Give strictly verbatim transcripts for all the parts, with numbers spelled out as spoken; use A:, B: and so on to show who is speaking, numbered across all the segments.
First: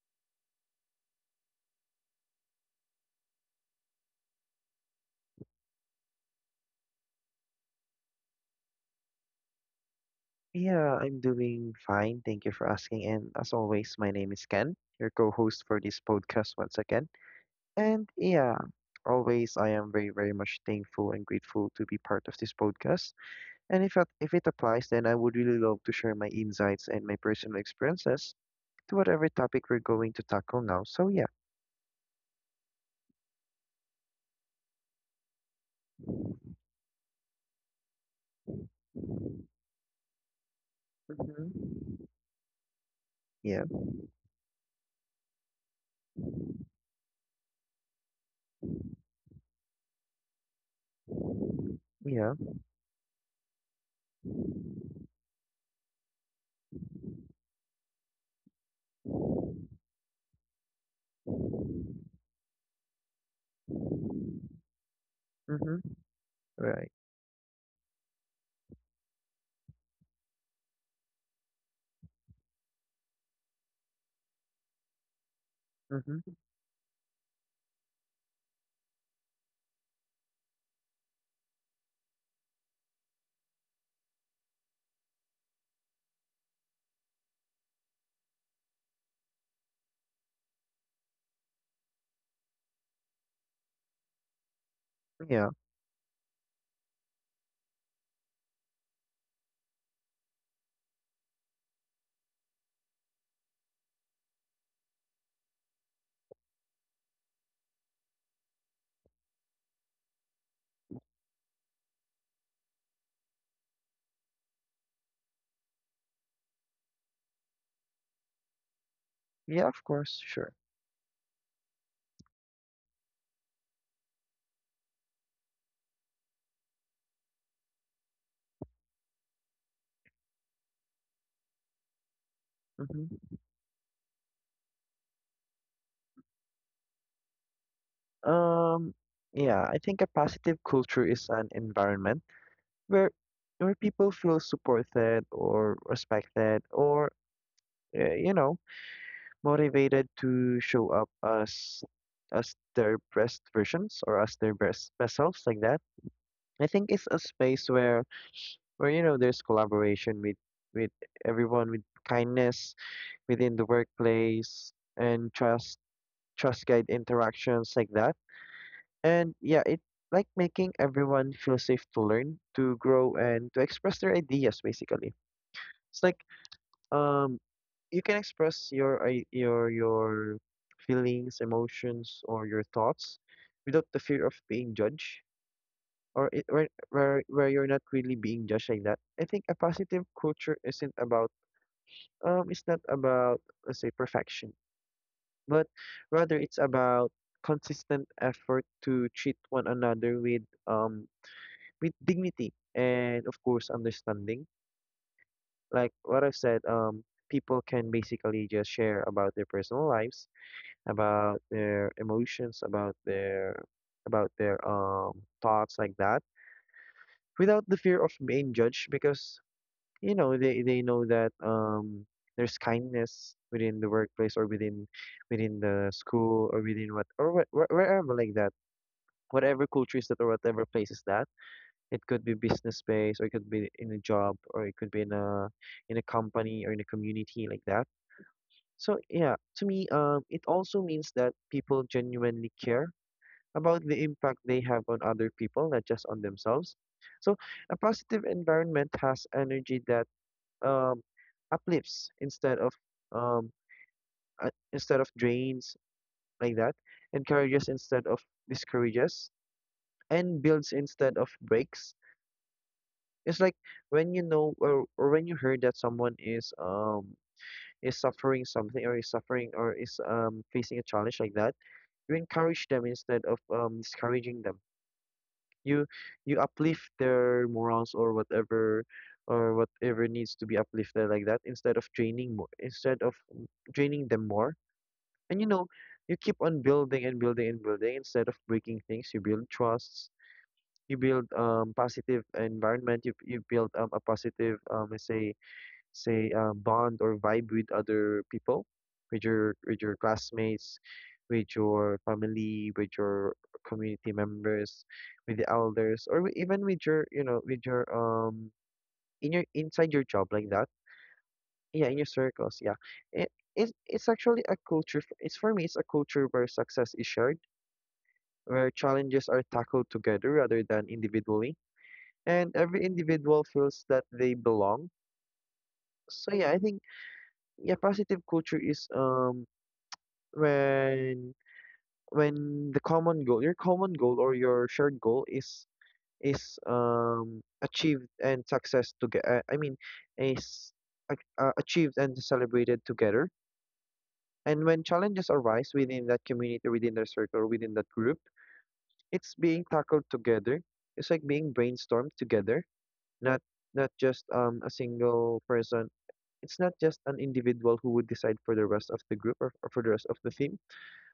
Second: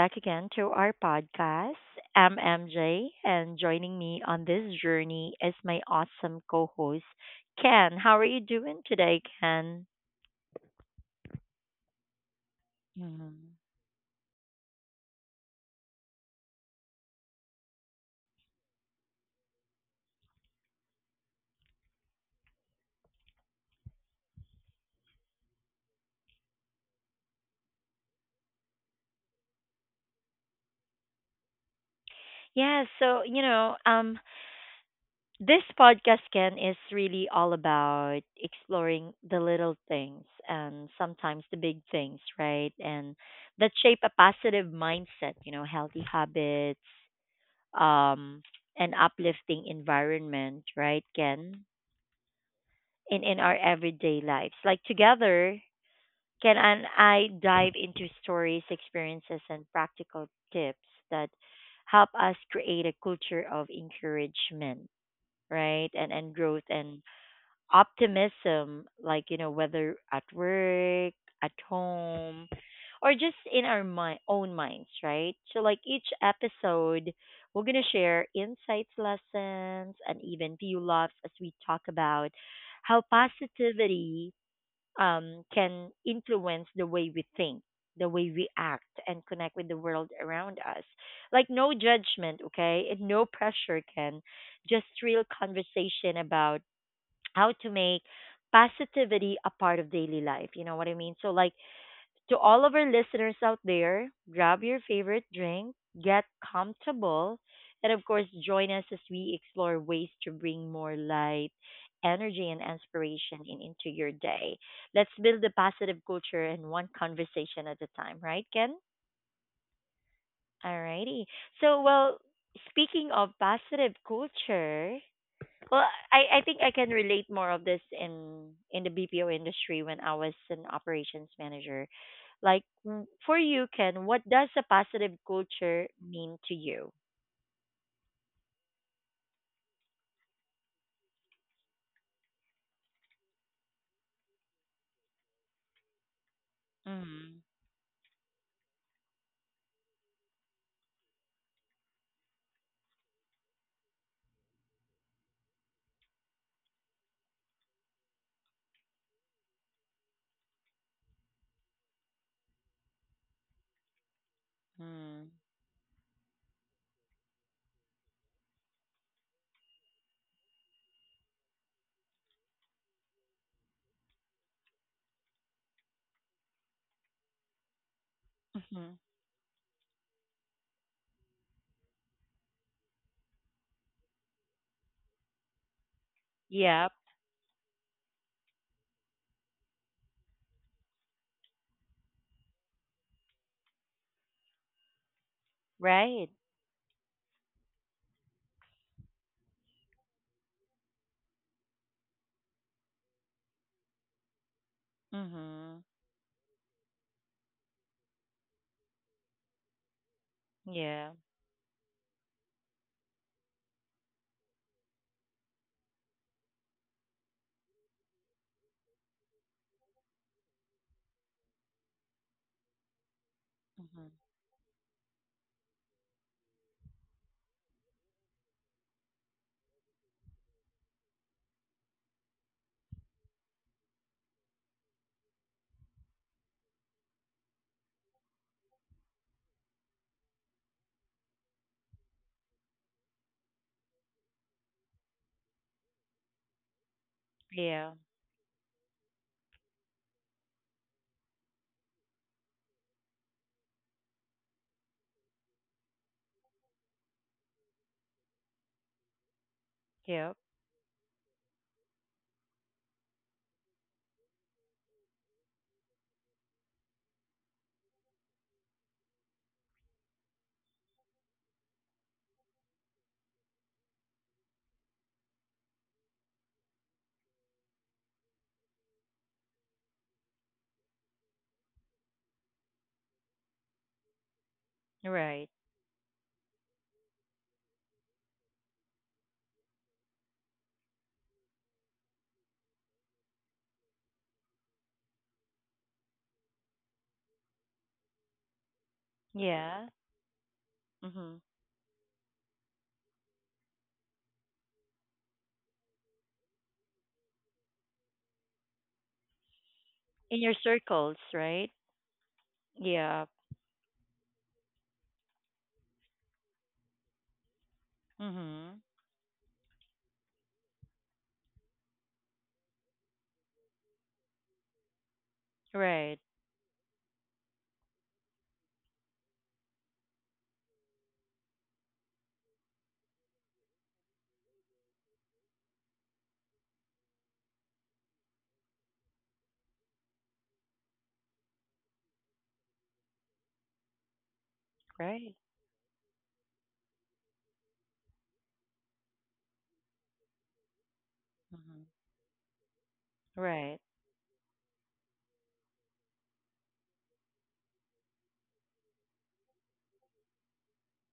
A: back again to our podcast. I'm M J, and joining me on this journey is my awesome co host, Ken. How are you doing today, Ken?
B: Yeah, I'm doing fine. Thank you for asking. And as
A: Mhm.
B: always, my name is Ken, your co-host for this podcast once again. And yeah, always I am very, very much thankful and grateful to be part of this podcast. And if it, if it applies, then I would really love to share my insights and my personal experiences to whatever topic we're going to tackle now. So yeah.
A: Yeah, so, you know, um, this podcast, Ken, is really all about exploring the little things and sometimes the
B: Mm-hmm.
A: big things, right? And
B: Yeah.
A: that shape a positive mindset, you know, healthy habits um, an uplifting environment, right, Ken?
B: Yeah.
A: In in our everyday lives, like together, Ken and I dive into stories, experiences, and practical tips that help us create a culture of encouragement,
B: Mm-hmm.
A: right, and and growth
B: Right.
A: and optimism, like, you know, whether at work, at home, or just in our mi- own minds, right? So, like, each
B: Mm-hmm.
A: episode, we're going to share insights, lessons, and even few laughs as we talk about how positivity um, can influence the way we think. The way we act and connect with the world around us. Like, no judgment, okay? And no pressure, Can. Just real
B: Yeah.
A: conversation about how to make positivity a part of daily life. You know what I mean? So, like, to all of our listeners out there, grab your favorite drink, get comfortable, and of course, join us as we explore ways to bring more light, energy, and inspiration in, into your day. Let's build a positive culture and one conversation at a time, right, Ken?
B: Yeah, of course. Sure.
A: Alrighty. So, well, speaking of positive culture, well, I, I think I can relate more of this in in the B P O industry when I was an operations manager. Like w-
B: Mm-hmm.
A: for you, Ken, what does a positive culture mean to you?
B: Um, yeah, I think a positive culture is an environment where where people feel supported or respected or
A: Mhm.
B: uh, you know, motivated to show up as as their best versions, or as their best best selves, like that. I think it's a space where, where you know, there's collaboration with, with everyone, with kindness within the workplace,
A: Mhm. Mhm.
B: and trust, trust guide interactions, like that. And yeah, it, like, making everyone feel safe to learn, to grow, and to express their ideas. Basically, it's like, Um, you can express your i- your your feelings, emotions, or your thoughts without the fear of being judged, or it, where
A: Yep.
B: where where you're not really being judged, like that. I think a positive culture isn't about, um it's not about, let's say, perfection, but
A: Right.
B: rather it's about consistent effort to treat one another with, um with dignity, and of course, understanding.
A: Mhm.
B: Like what I've said, um people can basically just share about their personal lives,
A: Yeah.
B: about their emotions, about their, about their um thoughts, like that, without the fear of being judged, because you know, they they know that, um there's kindness within the
A: Mhm.
B: workplace, or within, within the school, or within what, or wh- wh- wherever, like that, whatever culture is that, or whatever place is that. It could be business space, or it could be in a job, or it could be in a, in a company, or in a community, like that. So yeah, to me, um it also means that people genuinely care about the impact they have on other people, not just on themselves. So a
A: Yeah.
B: positive environment has energy that, um, uplifts instead of, um, uh, instead of drains, like that, encourages instead of discourages,
A: Yep.
B: and builds instead of breaks. It's like when you know, or, or when you heard that someone is, um is suffering something, or is suffering, or is, um facing a challenge, like that, you encourage them instead of, um discouraging them. you you uplift their morals, or whatever, or whatever needs to be uplifted, like that, instead of draining more, instead of draining them more. And you
A: Right.
B: know, you keep on building and building and building, instead of breaking things. You build trusts, you build, um positive environment. You, you build, um, a positive, um let's say, say uh, bond or vibe with other people, with your, with
A: Yeah.
B: your classmates,
A: Mhm.
B: with your family, with your community members, with the elders, or wi- even with your, you know, with your, um in your, inside your job,
A: In
B: like
A: your
B: that.
A: circles, right?
B: Yeah, in your circles, yeah.
A: Yeah.
B: it, it's, it's actually a culture, f- it's, for me, it's a culture where success is shared, where
A: Mhm.
B: challenges are tackled together rather than individually, and every individual feels that they belong.
A: Right.
B: So yeah, I think, yeah, positive culture is, um when, when the common goal, your common goal, or your shared goal is, is um achieved and success together, I mean, is, ac- uh, achieved and celebrated together. And when challenges
A: Right.
B: arise within that community, within that circle, within that group, it's being tackled together, it's like being
A: Mhm.
B: brainstormed together, not,
A: Right.
B: not just, um a single person. It's not just an individual who would decide for the rest of the group, or, or for the rest of the team,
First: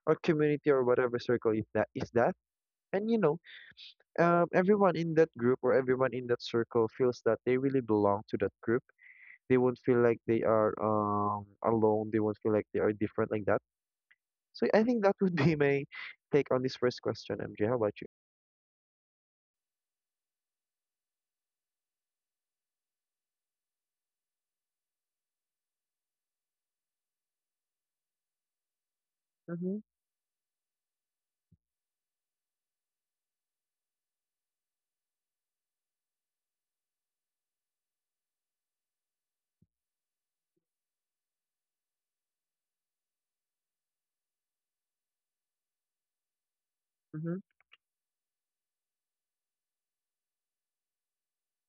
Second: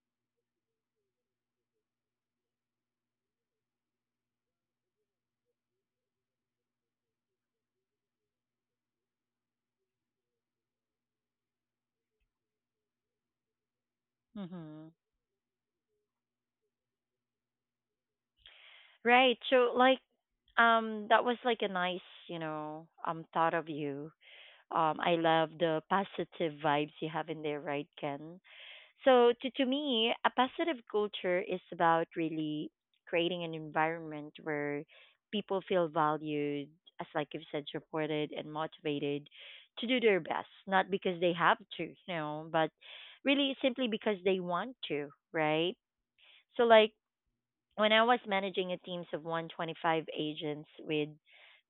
B: or community, or whatever circle if that is that. And you know, um, everyone in that group, or everyone in that circle, feels that they really belong to that group. They won't feel like they are, um, alone. They won't feel like they are different, like that. So I
A: Mhm.
B: think that would be my take on this first question, MJ. How about you?
A: Right. So like Um, that was like a nice, you know, um, thought of you. Um, I love the positive vibes you have in there, right, Ken? So to to
B: Mm-hmm.
A: me, a positive culture is about really creating an environment where people feel valued, as like you've said, supported and motivated to do their best, not because they have to, you know, but really simply because they want to, right? So like
B: Mm-hmm.
A: when I was managing a teams of one hundred twenty-five agents with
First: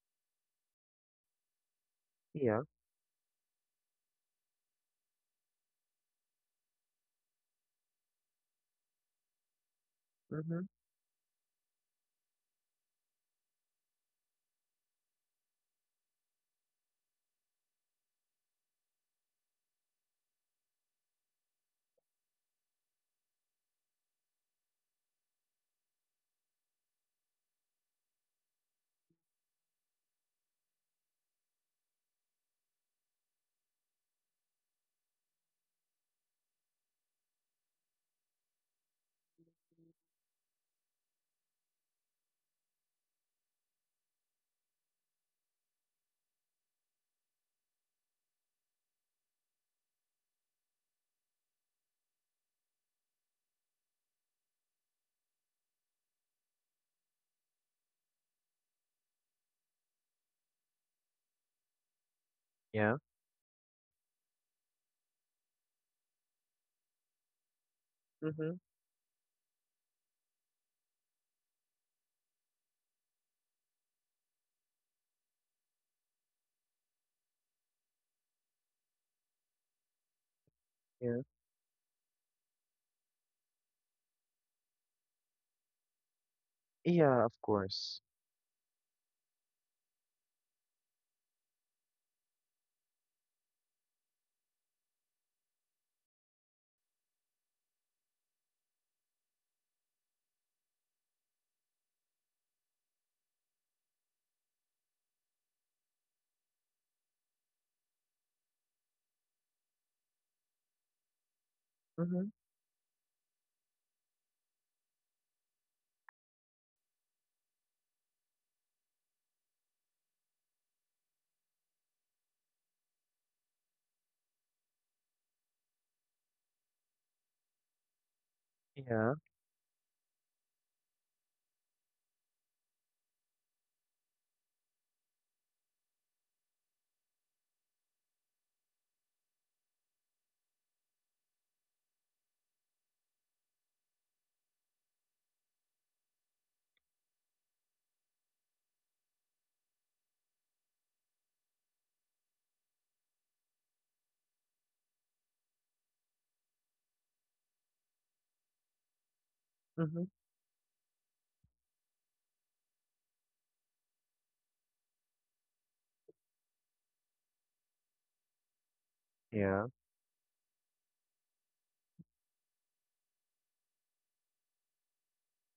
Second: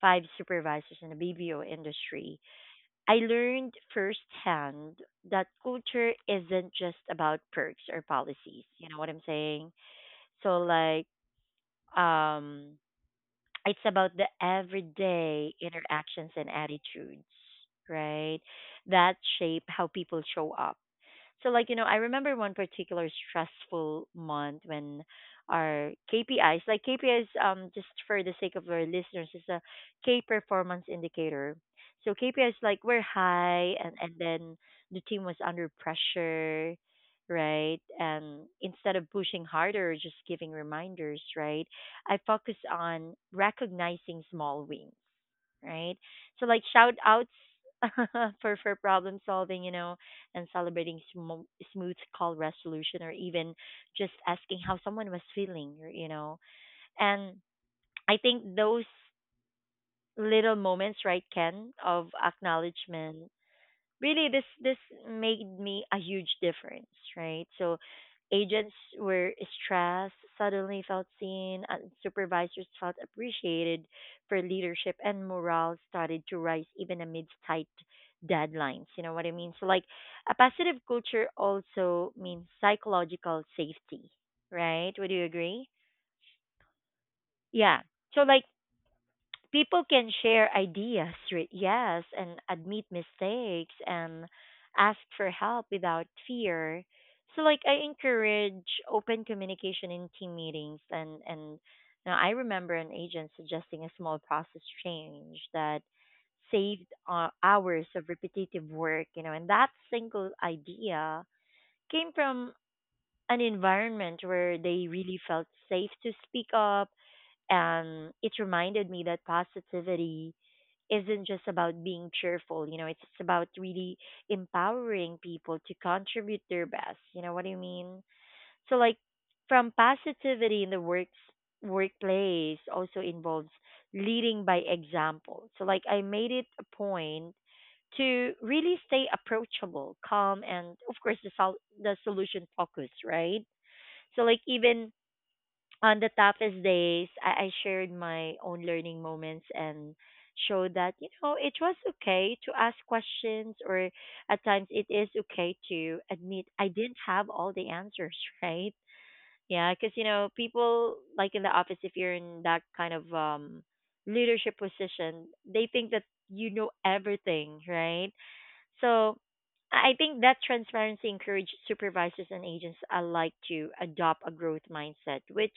A: five supervisors in the B B O industry,
B: Yeah.
A: I learned firsthand that culture isn't just about perks or policies. You know what I'm saying? So
B: Mm-hmm.
A: like um it's about the everyday interactions and attitudes, right? That shape how people show up. So like, you know, I remember one particular stressful month when our K P Is, like K P Is, um, just for the sake of our listeners, is a K performance indicator. So K P Is like were high, and, and then the team was under pressure, right? And instead of pushing harder or just giving reminders, right? I focus on recognizing small wins, right? So like shout outs for for problem solving, you know, and celebrating sm- smooth call resolution or even just asking how someone was feeling, y- you know. And I think those little moments, right, Ken, of
B: Yeah.
A: acknowledgement really this this made me a huge difference, right? So
B: Mm-hmm.
A: agents were stressed suddenly felt seen and supervisors felt appreciated for leadership, and morale started to rise even amidst tight deadlines, you know what I mean? So like a positive
B: Yeah.
A: culture also means psychological safety, right? Would you agree?
B: Yeah, of
A: Yeah,
B: course.
A: so like people can share ideas, re- yes, and admit mistakes and ask for help without fear. So like I encourage open communication in team meetings, and and now I remember an agent suggesting a small process change that saved uh, hours of repetitive work, you know, and that single idea came
B: Mm-hmm.
A: from an environment where they really felt safe to speak up. And it reminded me that positivity isn't just about being cheerful, you know, it's it's about really empowering people to contribute their best. You know what I mean? So like
B: Yeah.
A: from positivity in the works workplace also involves leading by example. So like I made it a point to really stay approachable, calm and of course the sol- the solution focused, right? So like even on the toughest days, I, I shared my own learning moments and showed that, you know, it was okay to ask questions, or at times it is okay to admit I didn't have all the answers, right? Yeah, because, you
B: Mm-hmm.
A: know, people like in the office, if you're in that kind of um, leadership position, they think that you know everything, right? So I
B: Yeah.
A: I think that transparency encourages supervisors and agents alike to adopt a growth mindset, which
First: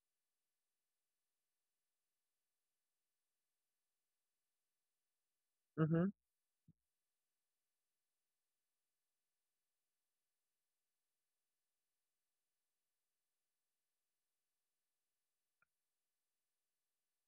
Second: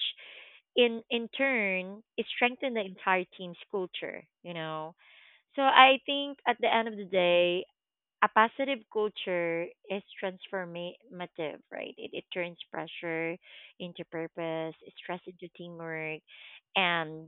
A: in in turn it strengthened the entire team's culture, you know. So I
B: Mm-hmm.
A: think at the end of the day, a positive culture is transformative, right? It, it turns pressure into purpose, stress into teamwork, and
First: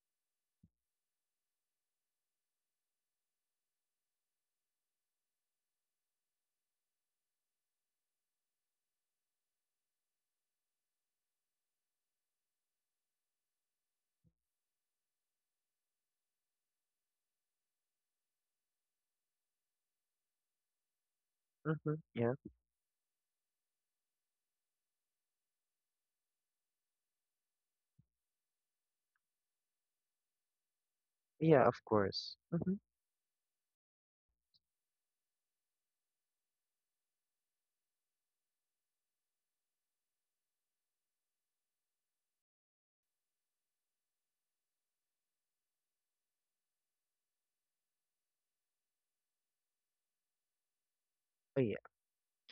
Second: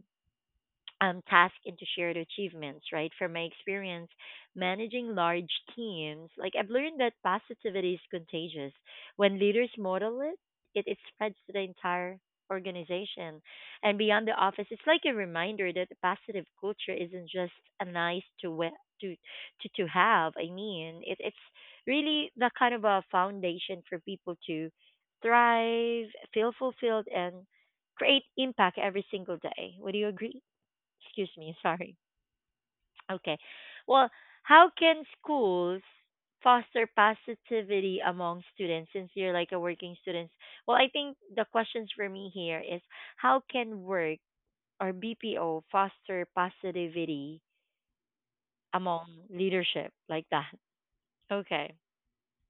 A: um, task into shared achievements, right? From my experience managing large teams, like I've learned that positivity is contagious. When leaders model it, it, it spreads to the entire organization and beyond the office. It's like a reminder that a positive culture isn't just a nice to we- to to to have. I mean, it, it's
B: Mm-hmm.
A: really
B: Yeah.
A: the kind of a foundation for people to thrive, feel fulfilled, and create impact every single day. Would you agree? Excuse me,
B: Yeah, of
A: sorry.
B: course. Mm-hmm.
A: Okay. Well, how can schools foster positivity among students since you're like a working student? Well, I think the questions for me here is how can work or B P O foster positivity among leadership like that?
B: Oh
A: Okay.
B: yeah.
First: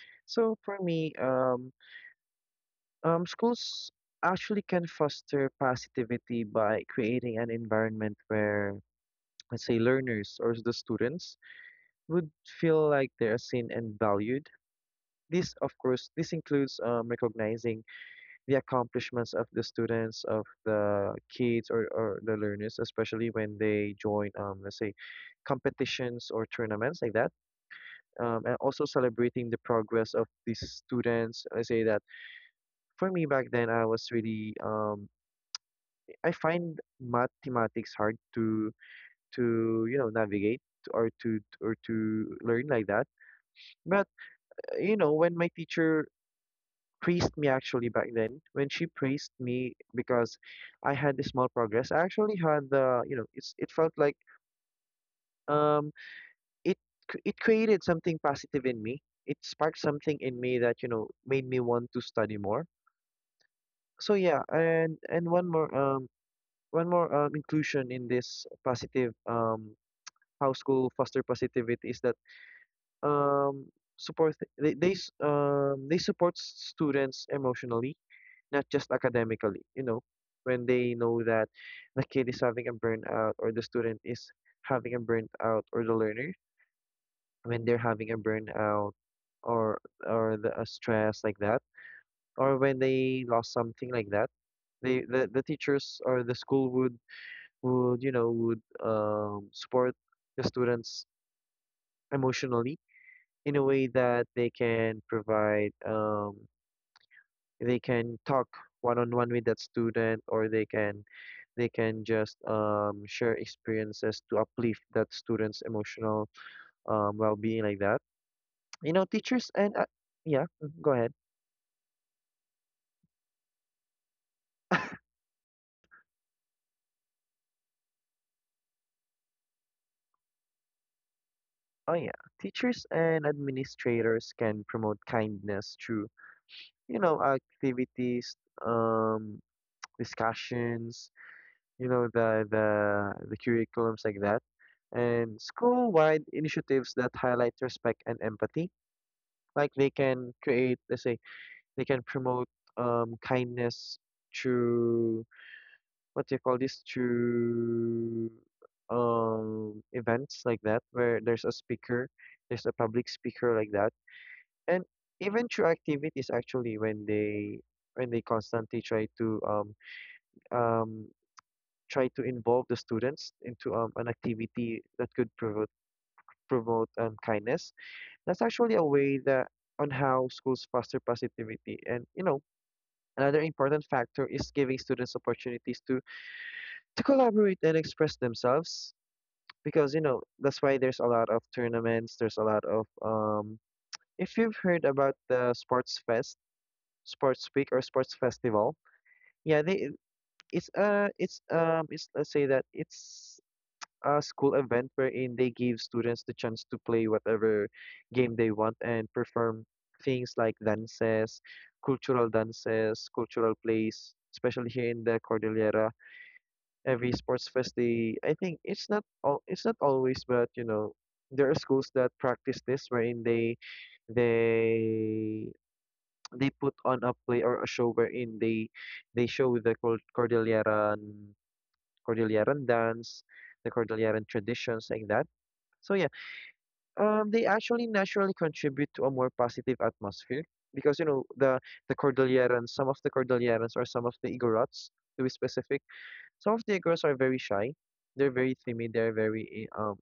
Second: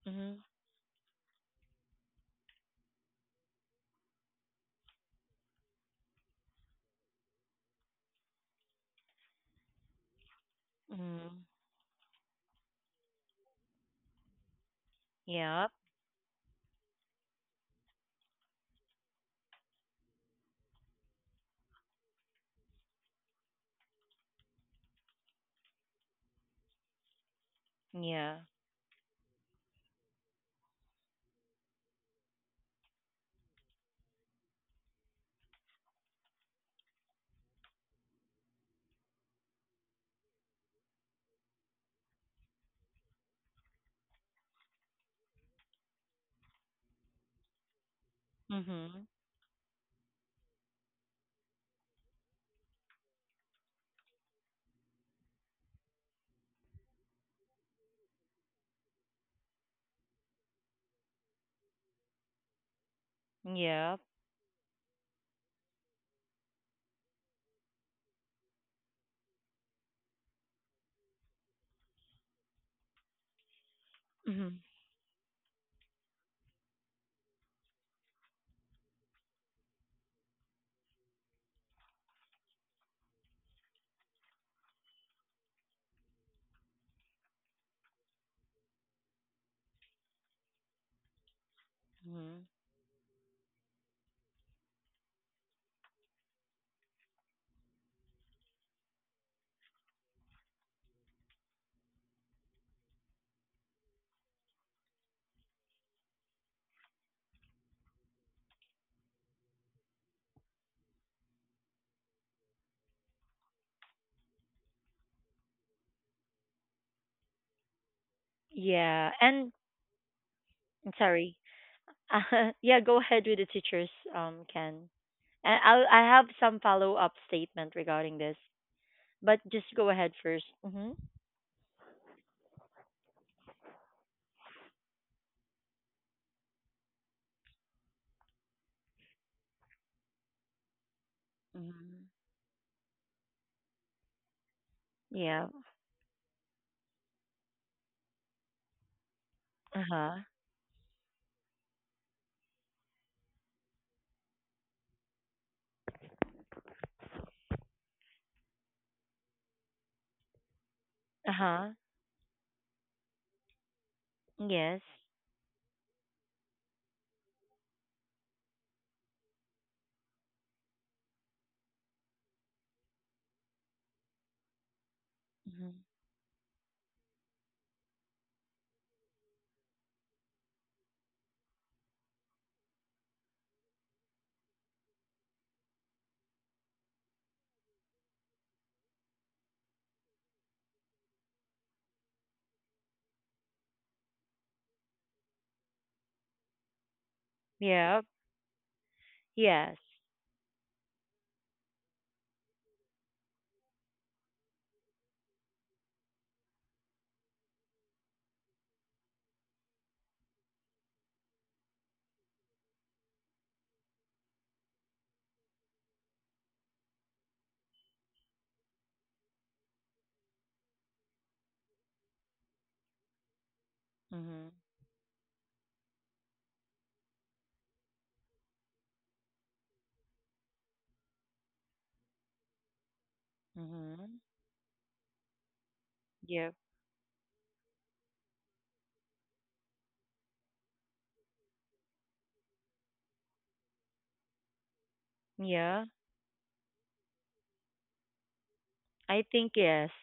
A: Mhm.
B: So for me, um, Um, schools actually can foster positivity by creating an environment where, let's say, learners or the students
A: Mhm.
B: would feel like they are seen and valued. This,
A: Yep.
B: of course, this includes, um, recognizing the accomplishments of the students, of the kids, or, or the learners, especially when they join, um, let's say, competitions or tournaments, like that.
A: Yeah.
B: Um, and also celebrating the progress of these students. I say that for me back then, I was really, um, I find mathematics hard to, to you know, navigate, or to or to learn, like that. But uh, you know, when my teacher praised me, actually back then, when she
A: Mhm.
B: praised me because I had a small progress, I actually had the, you know, it's, it felt like, um it c- it created something positive in me. It sparked something in me that, you know, made me want to study more.
A: Yep.
B: So yeah. and and one more um one more um, inclusion in this positive, um how school foster positivity is that, um support,
A: Mhm.
B: they they s- um they support students emotionally, not just academically. You know, when they know that the kid is having a burnout, or the student is having a burnout, or the learner, when they're having a burnout, or, or the a stress, like that,
A: Mhm.
B: or when they lost something, like that, they, the, the teachers or the school would, would you know, would, um support the students emotionally, in a way that they can provide, um, they can talk one on one with that student, or they can, they can just, um, share experiences to uplift that student's emotional, um, well-being, like that. You know,
A: Yeah. And
B: teachers and, uh, yeah. Mhm, go ahead.
A: sorry. Yeah, go ahead with the teachers, um Ken. And I'll, I have some follow up statement regarding this, but just go ahead first. Mm-hmm.
B: Oh yeah, teachers and administrators can promote kindness through, you know, activities, um discussions, you
A: Mm-hmm.
B: know, the, the the curriculums, like that, and
A: Yeah.
B: school-wide initiatives that highlight respect and empathy. Like,
A: Uh
B: they
A: huh.
B: can create, let's say, they can promote, um kindness through, what do you call this, through, um events, like that, where
A: Uh
B: there's a
A: huh.
B: speaker, there's a public speaker like that.
A: Yes.
B: And even through activities, actually, when they, when they constantly try to, um um try to involve the students into, um, an activity that could
A: Mm-hmm.
B: promote, promote um, kindness. That's actually a way that, on how schools foster positivity. And you know, another important factor is giving students opportunities to, to collaborate and express themselves, because you know, that's why there's a lot of tournaments. There's a lot of, um, if you've heard about the sports fest, sports week, or
A: Yeah.
B: sports festival. Yeah,
A: Yes.
B: they, it's uh it's um it's, let's say that, it's a school event wherein they give students the chance to play whatever game they want and perform things like dances, cultural dances, cultural plays, especially here in the Cordillera. Every sports fest, they, I think it's not all, it's not always, but you know, there are schools that practice this, wherein they,
A: Mm-hmm.
B: they they put on a play or a show, wherein they they show the Cor- Cordilleran, Cordilleran dance, the
A: Mm-hmm.
B: Cordilleran traditions, like that. So yeah,
A: Yeah.
B: Um, they actually naturally contribute to a more positive atmosphere, because you know, the the Cordilleras, some of the Cordilleras or some of the Igorots, to be specific,
A: Yeah.
B: some of the Igorots are very shy. They're very timid. They're
A: I
B: very
A: think
B: eh,
A: yes.
B: um.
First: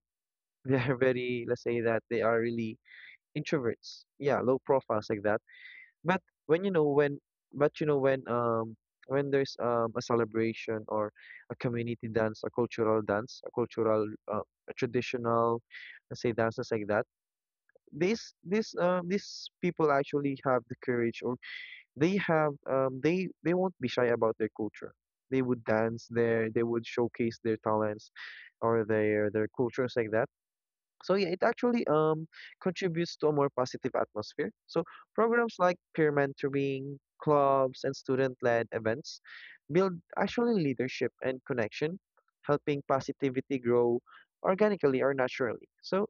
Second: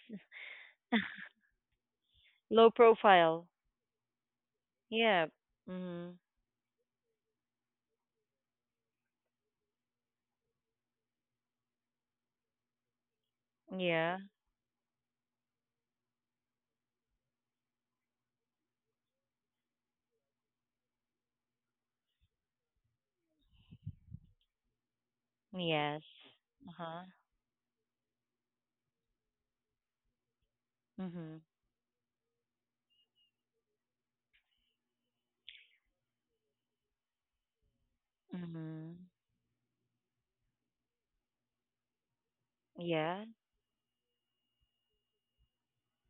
B: They're very, let's say that they are
A: Low
B: really
A: profile.
B: introverts. Yeah, low profiles, like
A: Yeah.
B: that.
A: Mm-hmm.
B: But when you know, when, but you know when, um when there's, um a celebration, or a community dance, a cultural dance, a cultural,
A: Yeah.
B: uh, a traditional, let's say, dances, like that, these these um these people actually have the courage, or they have, um they they won't be shy about their culture. They would
A: Yes.
B: dance there, they
A: Uh
B: would
A: huh.
B: showcase their talents, or their their cultures, like that. So yeah,
A: Mm-hmm.
B: it actually, um contributes to a more positive atmosphere. So programs like peer mentoring clubs and student-led
A: Mm-hmm.
B: events build, actually, leadership and connection, helping
A: Yeah.
B: positivity grow organically or naturally. So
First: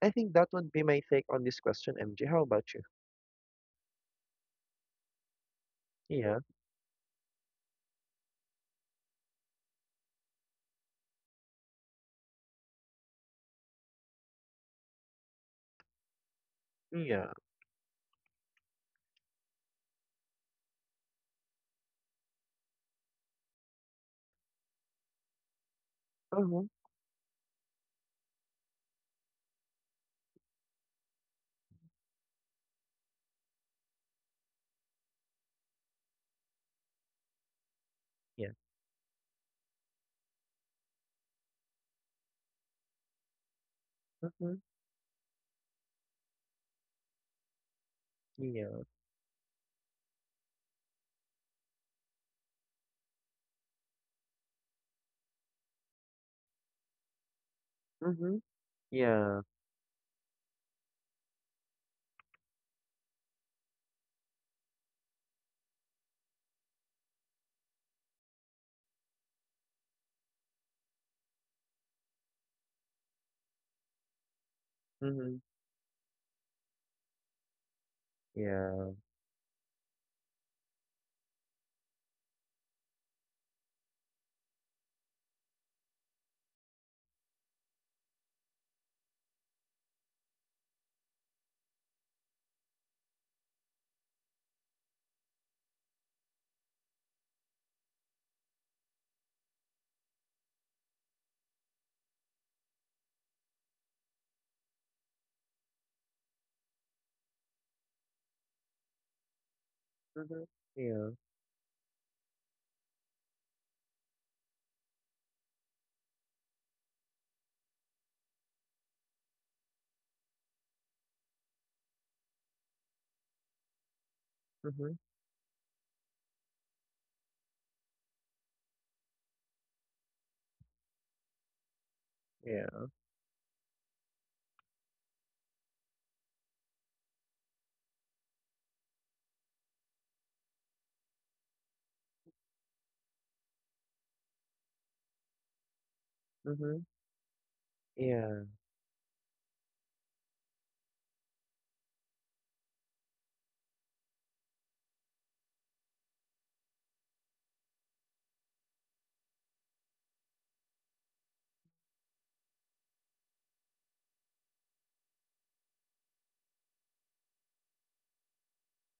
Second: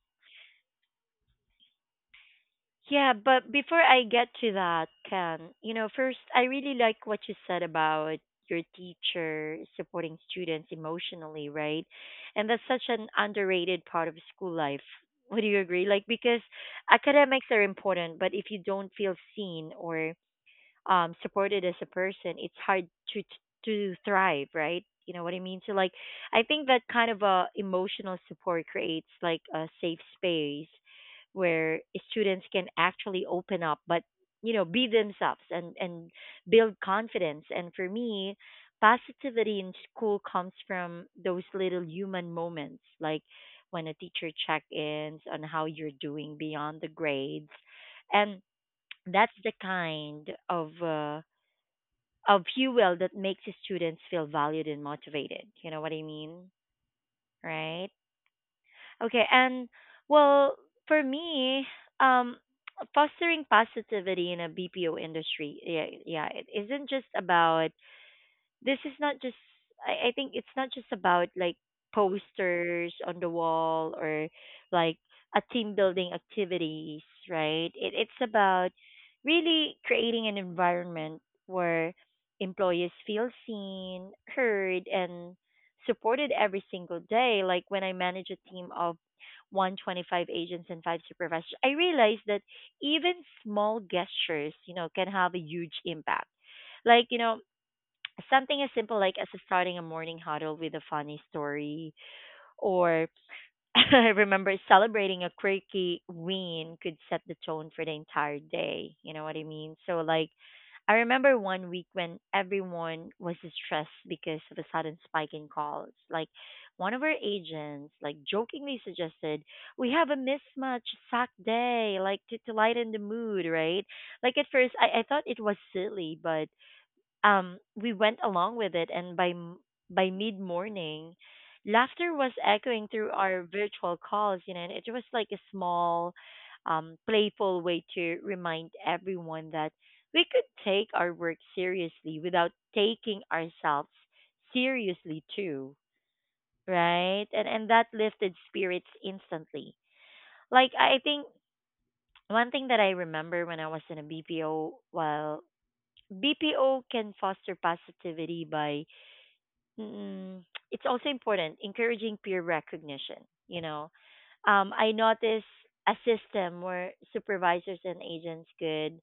B: I think that would be my take on this question, M J. How about you?
A: Yeah, but before I get to that, Ken, you know, first,
B: Yeah.
A: I really like what you said about your teacher supporting students emotionally, right? And that's such an underrated part of school life. Would you agree? Like, because
B: Yeah.
A: academics are important, but if you don't feel seen or um, supported as a person, it's hard to to thrive, right? You know what I mean? So like, I
B: Uh-huh.
A: think that kind of a emotional support creates like a safe space where students can actually open up, but you know, be themselves and and build confidence. And for me,
B: Yeah.
A: positivity in school comes from those little human moments, like when a teacher
B: Uh-huh.
A: check-ins on how you're doing beyond the grades, and
B: Yeah.
A: that's the kind of uh, of fuel that makes the students feel valued and motivated. You know what I mean, right?
B: Mm-hmm.
A: Okay,
B: Yeah.
A: and well, for me, um, fostering positivity in a B P O industry, yeah, yeah, it isn't just about, this is not just, I, I think it's not just about like posters on the wall or like
B: Mm-hmm.
A: a team building activities, right? It, it's about
B: Yeah.
A: really creating an environment where employees feel seen, heard and supported every single day, like when I manage a team of one hundred twenty-five agents and five supervisors. I realized that even small gestures, you know can have a huge impact, like, you know something as simple like as starting a morning huddle with a funny story or I remember celebrating a quirky win could set the tone for the entire day. You know what I mean? So like
B: Mm-hmm.
A: I
B: Yeah.
A: remember one week when everyone was stressed because of a sudden spike in calls. Like one of our agents like jokingly suggested we have a mismatch sack day, like to, to lighten the mood, right? Like at first,
B: Mm-hmm.
A: I, I thought it was silly, but um, we went along with it, and by m- by mid morning, laughter was echoing
B: Yeah.
A: through our virtual calls. You know, and it was like a small, um, playful way to remind everyone that we could take our work seriously without taking ourselves seriously too,
B: Mm-hmm.
A: right? And and that lifted
B: Yeah.
A: spirits instantly. Like I I think one thing that I remember when I was in a B P O, well, B P O can foster positivity by Mm-mm. It's also important encouraging peer recognition. You know, um, I noticed a system where supervisors and agents could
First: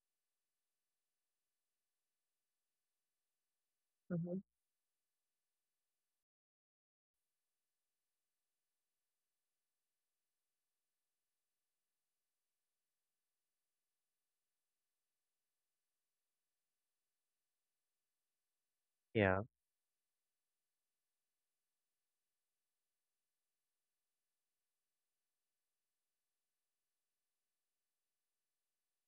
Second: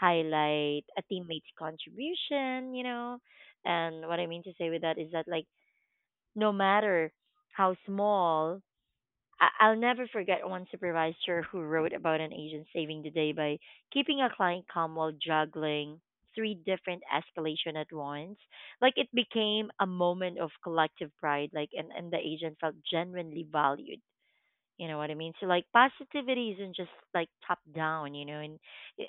A: highlight a teammate's contribution. You know, and what I
B: Mm-hmm.
A: mean to say with that is that like no matter how small, I- I'll never forget one supervisor who wrote about an agent saving the day by keeping a client calm while juggling three different escalation at once. Like it
B: Yeah.
A: became a moment of collective pride, like, and, and the agent felt genuinely valued. You know what I mean? So like positivity isn't just like top down, you know, and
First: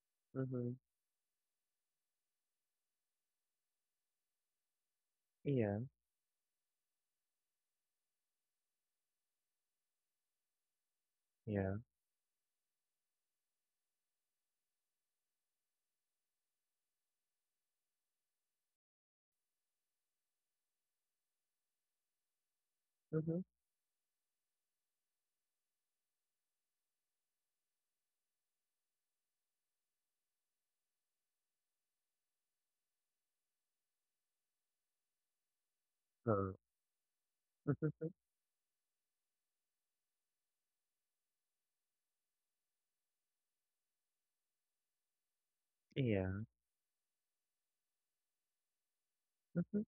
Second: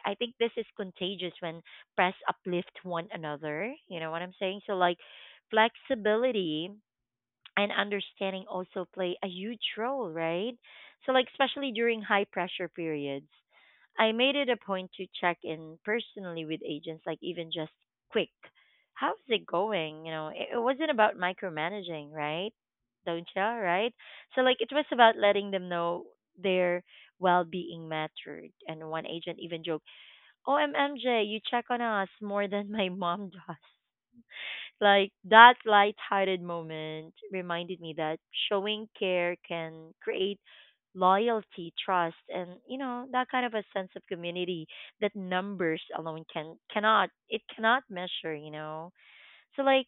A: I I think this is
B: Mm-hmm.
A: contagious when press uplift one another. You know what I'm saying? So like
B: Yeah.
A: flexibility and understanding also play a huge role, right? So, like, especially
B: Yeah.
A: during high pressure periods, I made it a point to check in personally with agents, like, even just quick. How's it going? You know, it, it wasn't about micromanaging, right? Don't
B: Mm-hmm.
A: you? Right? So, like, it was about letting them know their well being mattered. And one agent even joked, "Oh, M J, you check on us more than my mom does." Like that lighthearted
B: Uh,
A: moment reminded me
B: mm-hmm.
A: that showing care can create loyalty, trust, and you know that kind of a sense of community that numbers alone
B: Yeah.
A: can cannot it cannot measure. You know, so
B: Mm-hmm.
A: like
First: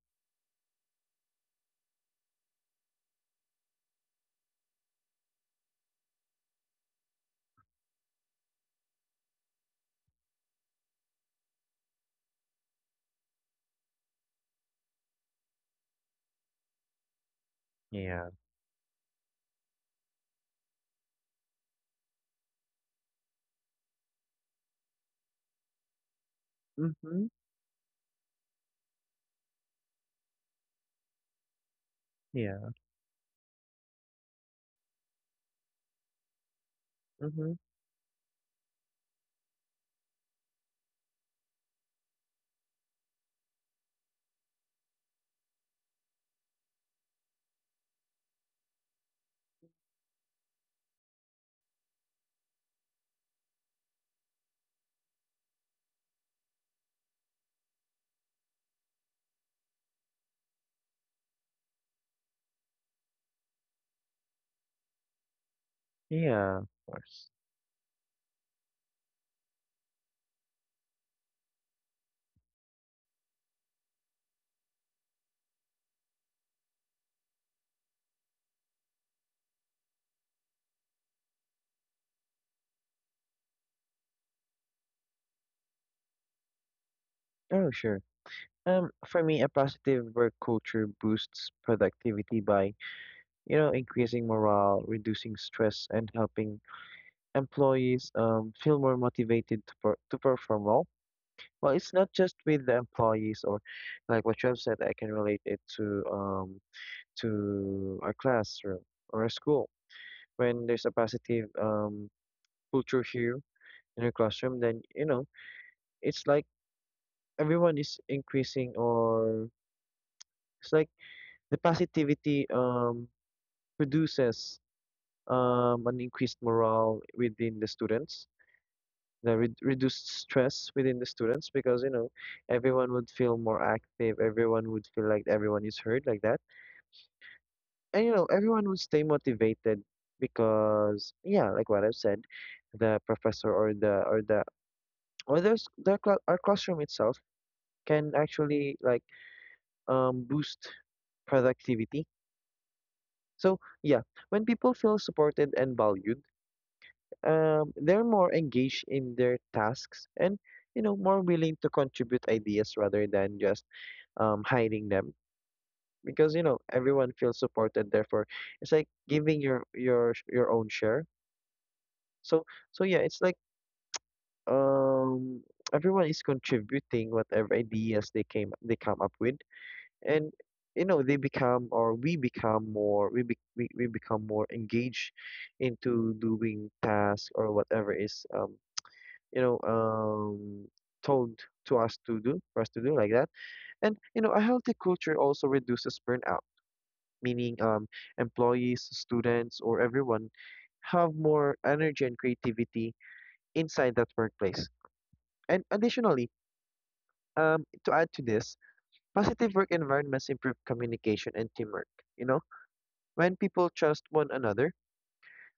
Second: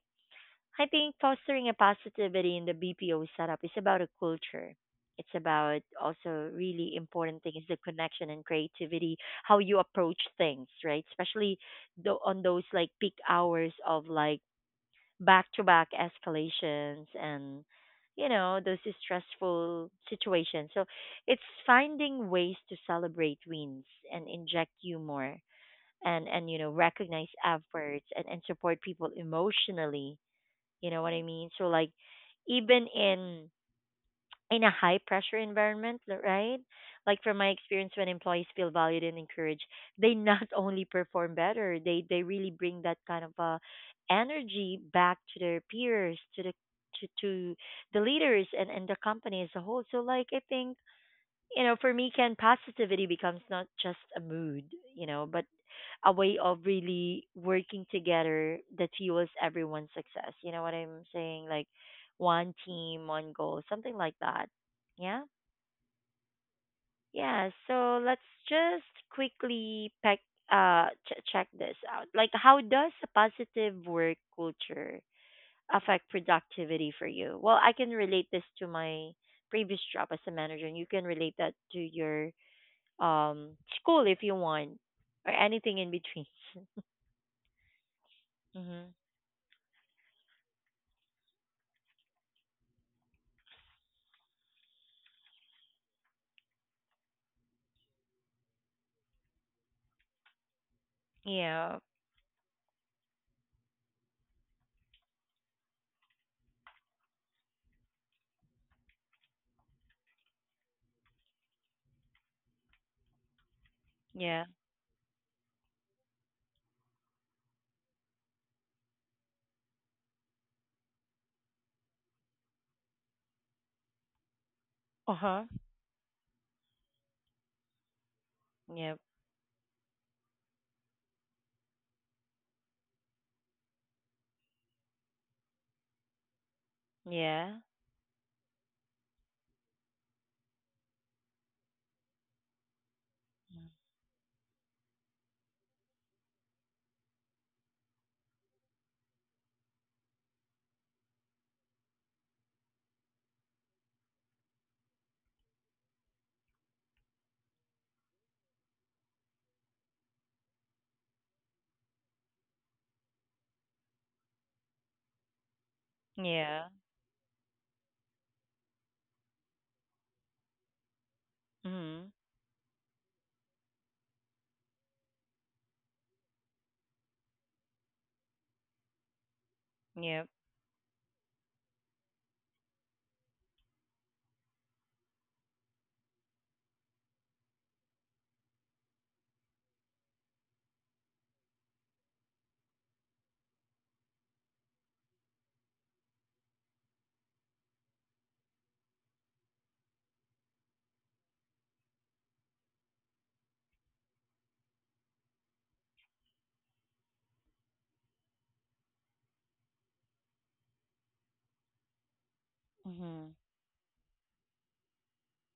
A: I think fostering a positivity in the B P O setup is about a culture. It's about also really important thing is the connection and creativity, how you approach things, right? Especially tho- on those like peak hours of like back to back escalations and you
B: Yeah.
A: know those stressful situations, so it's finding ways to celebrate wins and inject humor and and you know
B: Mm-hmm.
A: recognize efforts and, and support people emotionally, you know what I mean? So like
B: Yeah.
A: even in in a high pressure environment, l- right? Like from my
B: Mm-hmm.
A: experience, when employees feel valued and encouraged, they not only perform better, they they really bring that kind of uh, energy back to their peers, to the to, to the leaders and, and the company as a whole. So like I think, you know, for me Ken, positivity becomes not just a mood, you know, but a way of really working together that fuels everyone's success. You know what I'm saying? Like one team, one goal, something like that. Yeah.
B: Yeah. Of course.
A: Yeah. So let's just quickly pack, uh, ch- check this out. Like, how does a positive work culture affect productivity for you? Well, I can relate this to my previous job as a manager, and you can relate that to your um school if you want, or anything in between.
B: Oh, sure. Um,
A: Hmm.
B: for me, a positive work culture boosts productivity by, you know, increasing morale, reducing stress, and helping employees, um, feel more motivated to, per- to perform well. Well,
A: Yeah.
B: it's not just with the employees, or like what you have said, I can relate it to, um, to a classroom or a school. When there's a positive um, culture here in a
A: Yeah.
B: classroom, then you know, it's like everyone is increasing, or it's like the positivity um, produces
A: Uh-huh.
B: um, an increased morale within the students,
A: Yep.
B: the re reduced stress within the students, because you know everyone would feel more active, everyone would feel like everyone is heard, like that.
A: Yeah.
B: And you know everyone would stay motivated because yeah, like what I've said, the professor
A: Mm.
B: or the or the or there's the cla our classroom itself can actually like um boost productivity. So yeah, when people feel supported and valued, um, they're more engaged in their tasks, and you know, more willing to contribute ideas rather than just um, hiding them, because you know
A: Yeah.
B: everyone feels supported. Therefore, it's like giving your your sh- your own share.
A: Mhm.
B: So so yeah, it's like um everyone is contributing whatever ideas they came they come up with.
A: Yep.
B: And you know, they become, or we become more, we, be, we, we become more engaged into doing tasks or whatever is um you know um told to us to do, for us to do, like that. And you know, a healthy culture also reduces burnout, meaning um employees, students, or everyone have more energy and creativity inside that workplace. And additionally, um to add to this, positive work environments improve communication and teamwork. You know, when
A: Mhm.
B: people trust one another,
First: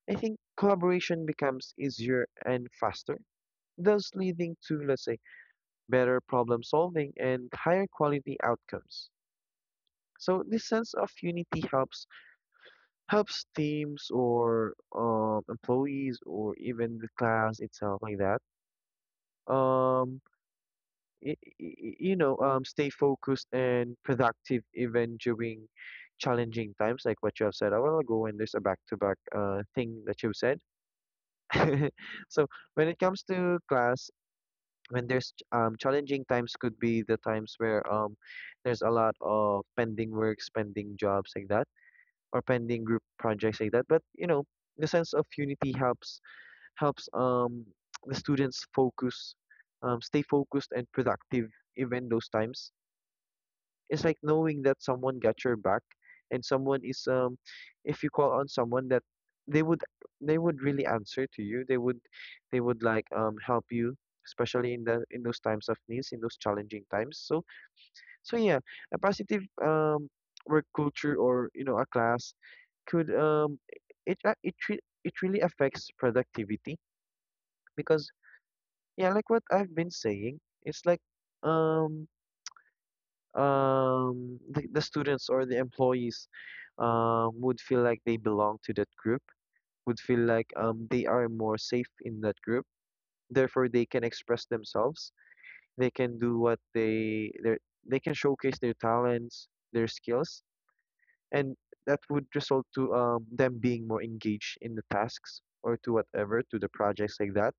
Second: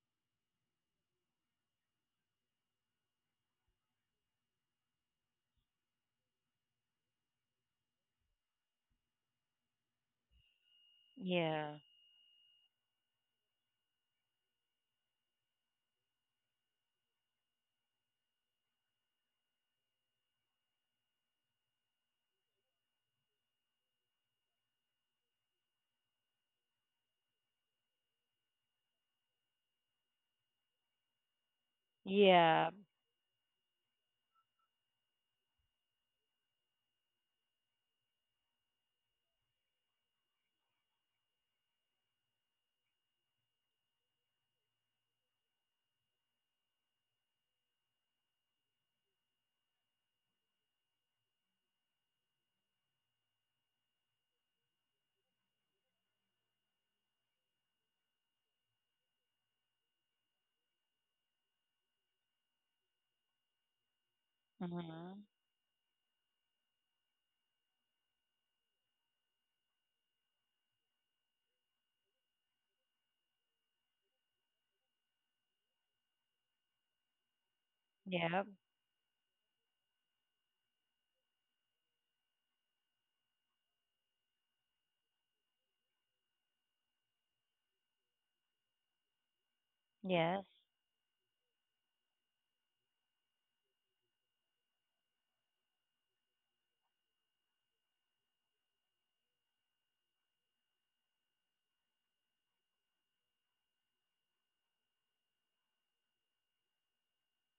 B: I think collaboration becomes easier and faster, thus leading to, let's say, better problem solving and higher quality outcomes. So this sense of unity
A: Yeah.
B: helps, helps teams, or um, employees, or even the class itself, like that. Um, y- y- y- you know, um, stay focused and productive even during challenging times, like what you have said a while ago. When there's a back-to-back uh, thing that you've said. So
A: Yeah.
B: when it comes to class, when there's ch- um challenging times, could be the times where um there's a lot of pending works, pending jobs, like that, or pending group projects, like that. But you know, the sense of unity helps, helps um the students focus, um stay focused and productive even those times. It's like knowing that someone got your back and someone is um if you call on someone that they would, they would really answer to you. They would, they would like um help you, especially in the, in
A: Mhm.
B: those times of needs, in those challenging times. So so yeah, a positive um work culture, or you know, a class could um it a- it re- it really affects productivity, because
A: Yep.
B: yeah, like what I've been saying, it's like um um the, the students or the employees um would feel like they belong to that group, would feel
A: Yes.
B: like um they are more safe in that group. Therefore, they can express themselves. They can do what they their they can showcase their talents, their skills, and that would result to um them being more engaged in the tasks, or to whatever, to the projects, like that,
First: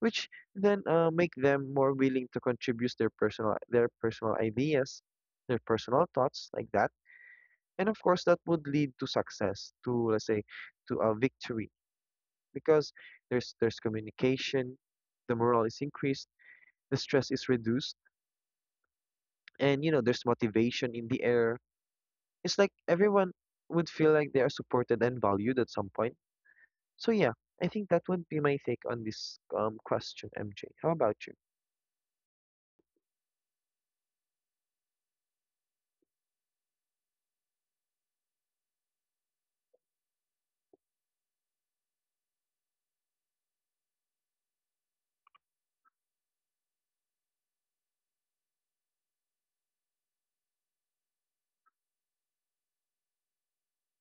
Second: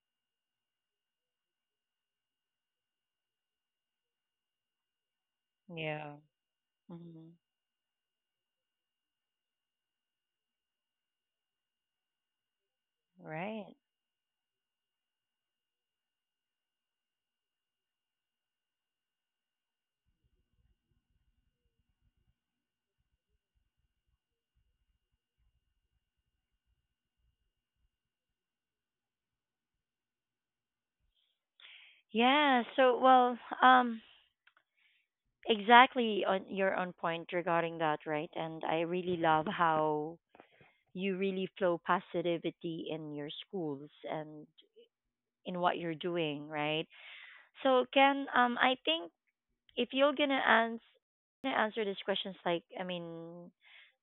B: which then uh, make them more willing to contribute their personal their personal ideas, their personal
A: Yeah.
B: thoughts, like that.
A: Mhm.
B: And of course, that would lead to success, to, let's say, to a victory, because there's
A: Right.
B: there's communication, the morale is increased, the stress is reduced, and you know, there's motivation in the air. It's like everyone would feel like they are supported and valued at some point. So yeah, I think that would be my take on this um question, M J. How about you?
A: Yeah. So, well, um, exactly on your are on point regarding that, right? And I really love how you really flow positivity in your schools and in what you're doing, right? So, Ken, um, I think if you're gonna ans- gonna answer these questions, like I mean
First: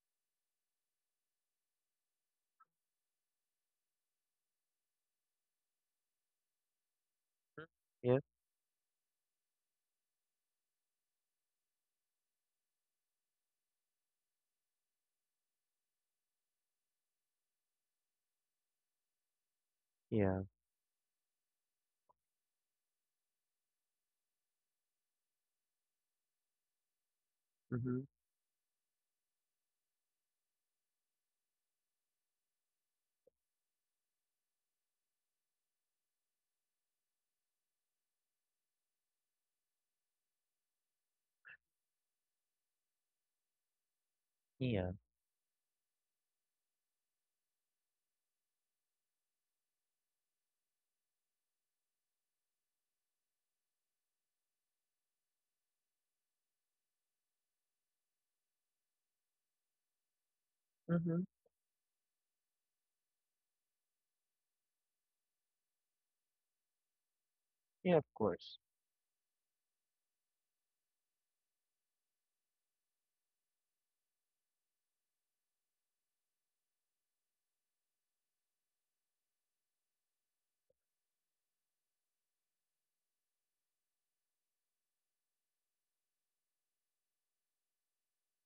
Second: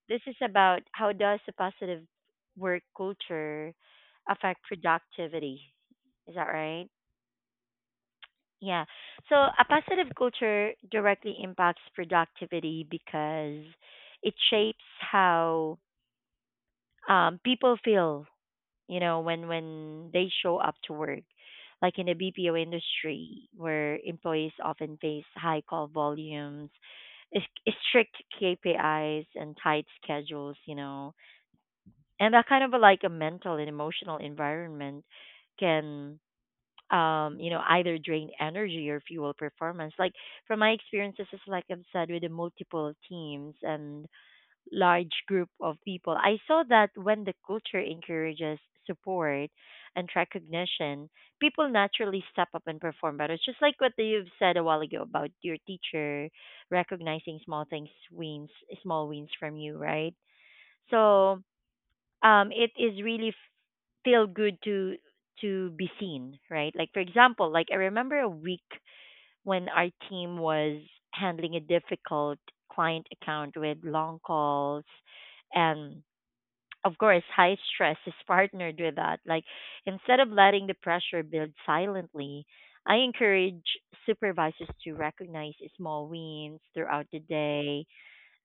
A: this is about how does a positive work culture affect productivity, is that right?
B: Mhm. Yeah,
A: Yeah, so a positive culture directly impacts productivity because it shapes how, um, people feel, you know, when when they
B: yeah,
A: show up to work. Like in the B P O industry, where employees often face high call volumes, is- is
B: mm-hmm.
A: strict K P Is and tight schedules, you know, and that kind of a, like a mental and emotional environment can, um, you know, either drain energy or fuel performance. Like from my experiences, as like I've said, with the multiple teams and
B: Yeah,
A: large group of people. I saw that when the culture encourages support and recognition, people naturally step up and perform better. It's just like what you've said a while ago about your teacher recognizing small things wins, small wins from you, right?
B: mm-hmm.
A: So um it is really feel good to to be seen, right? Like for example, like I
B: Yeah, of
A: remember a
B: course.
A: week when our team was handling a difficult client account with long calls, and of course high stress is partnered with that. Like instead of letting the pressure build silently, I encourage supervisors to recognize small wins throughout the day.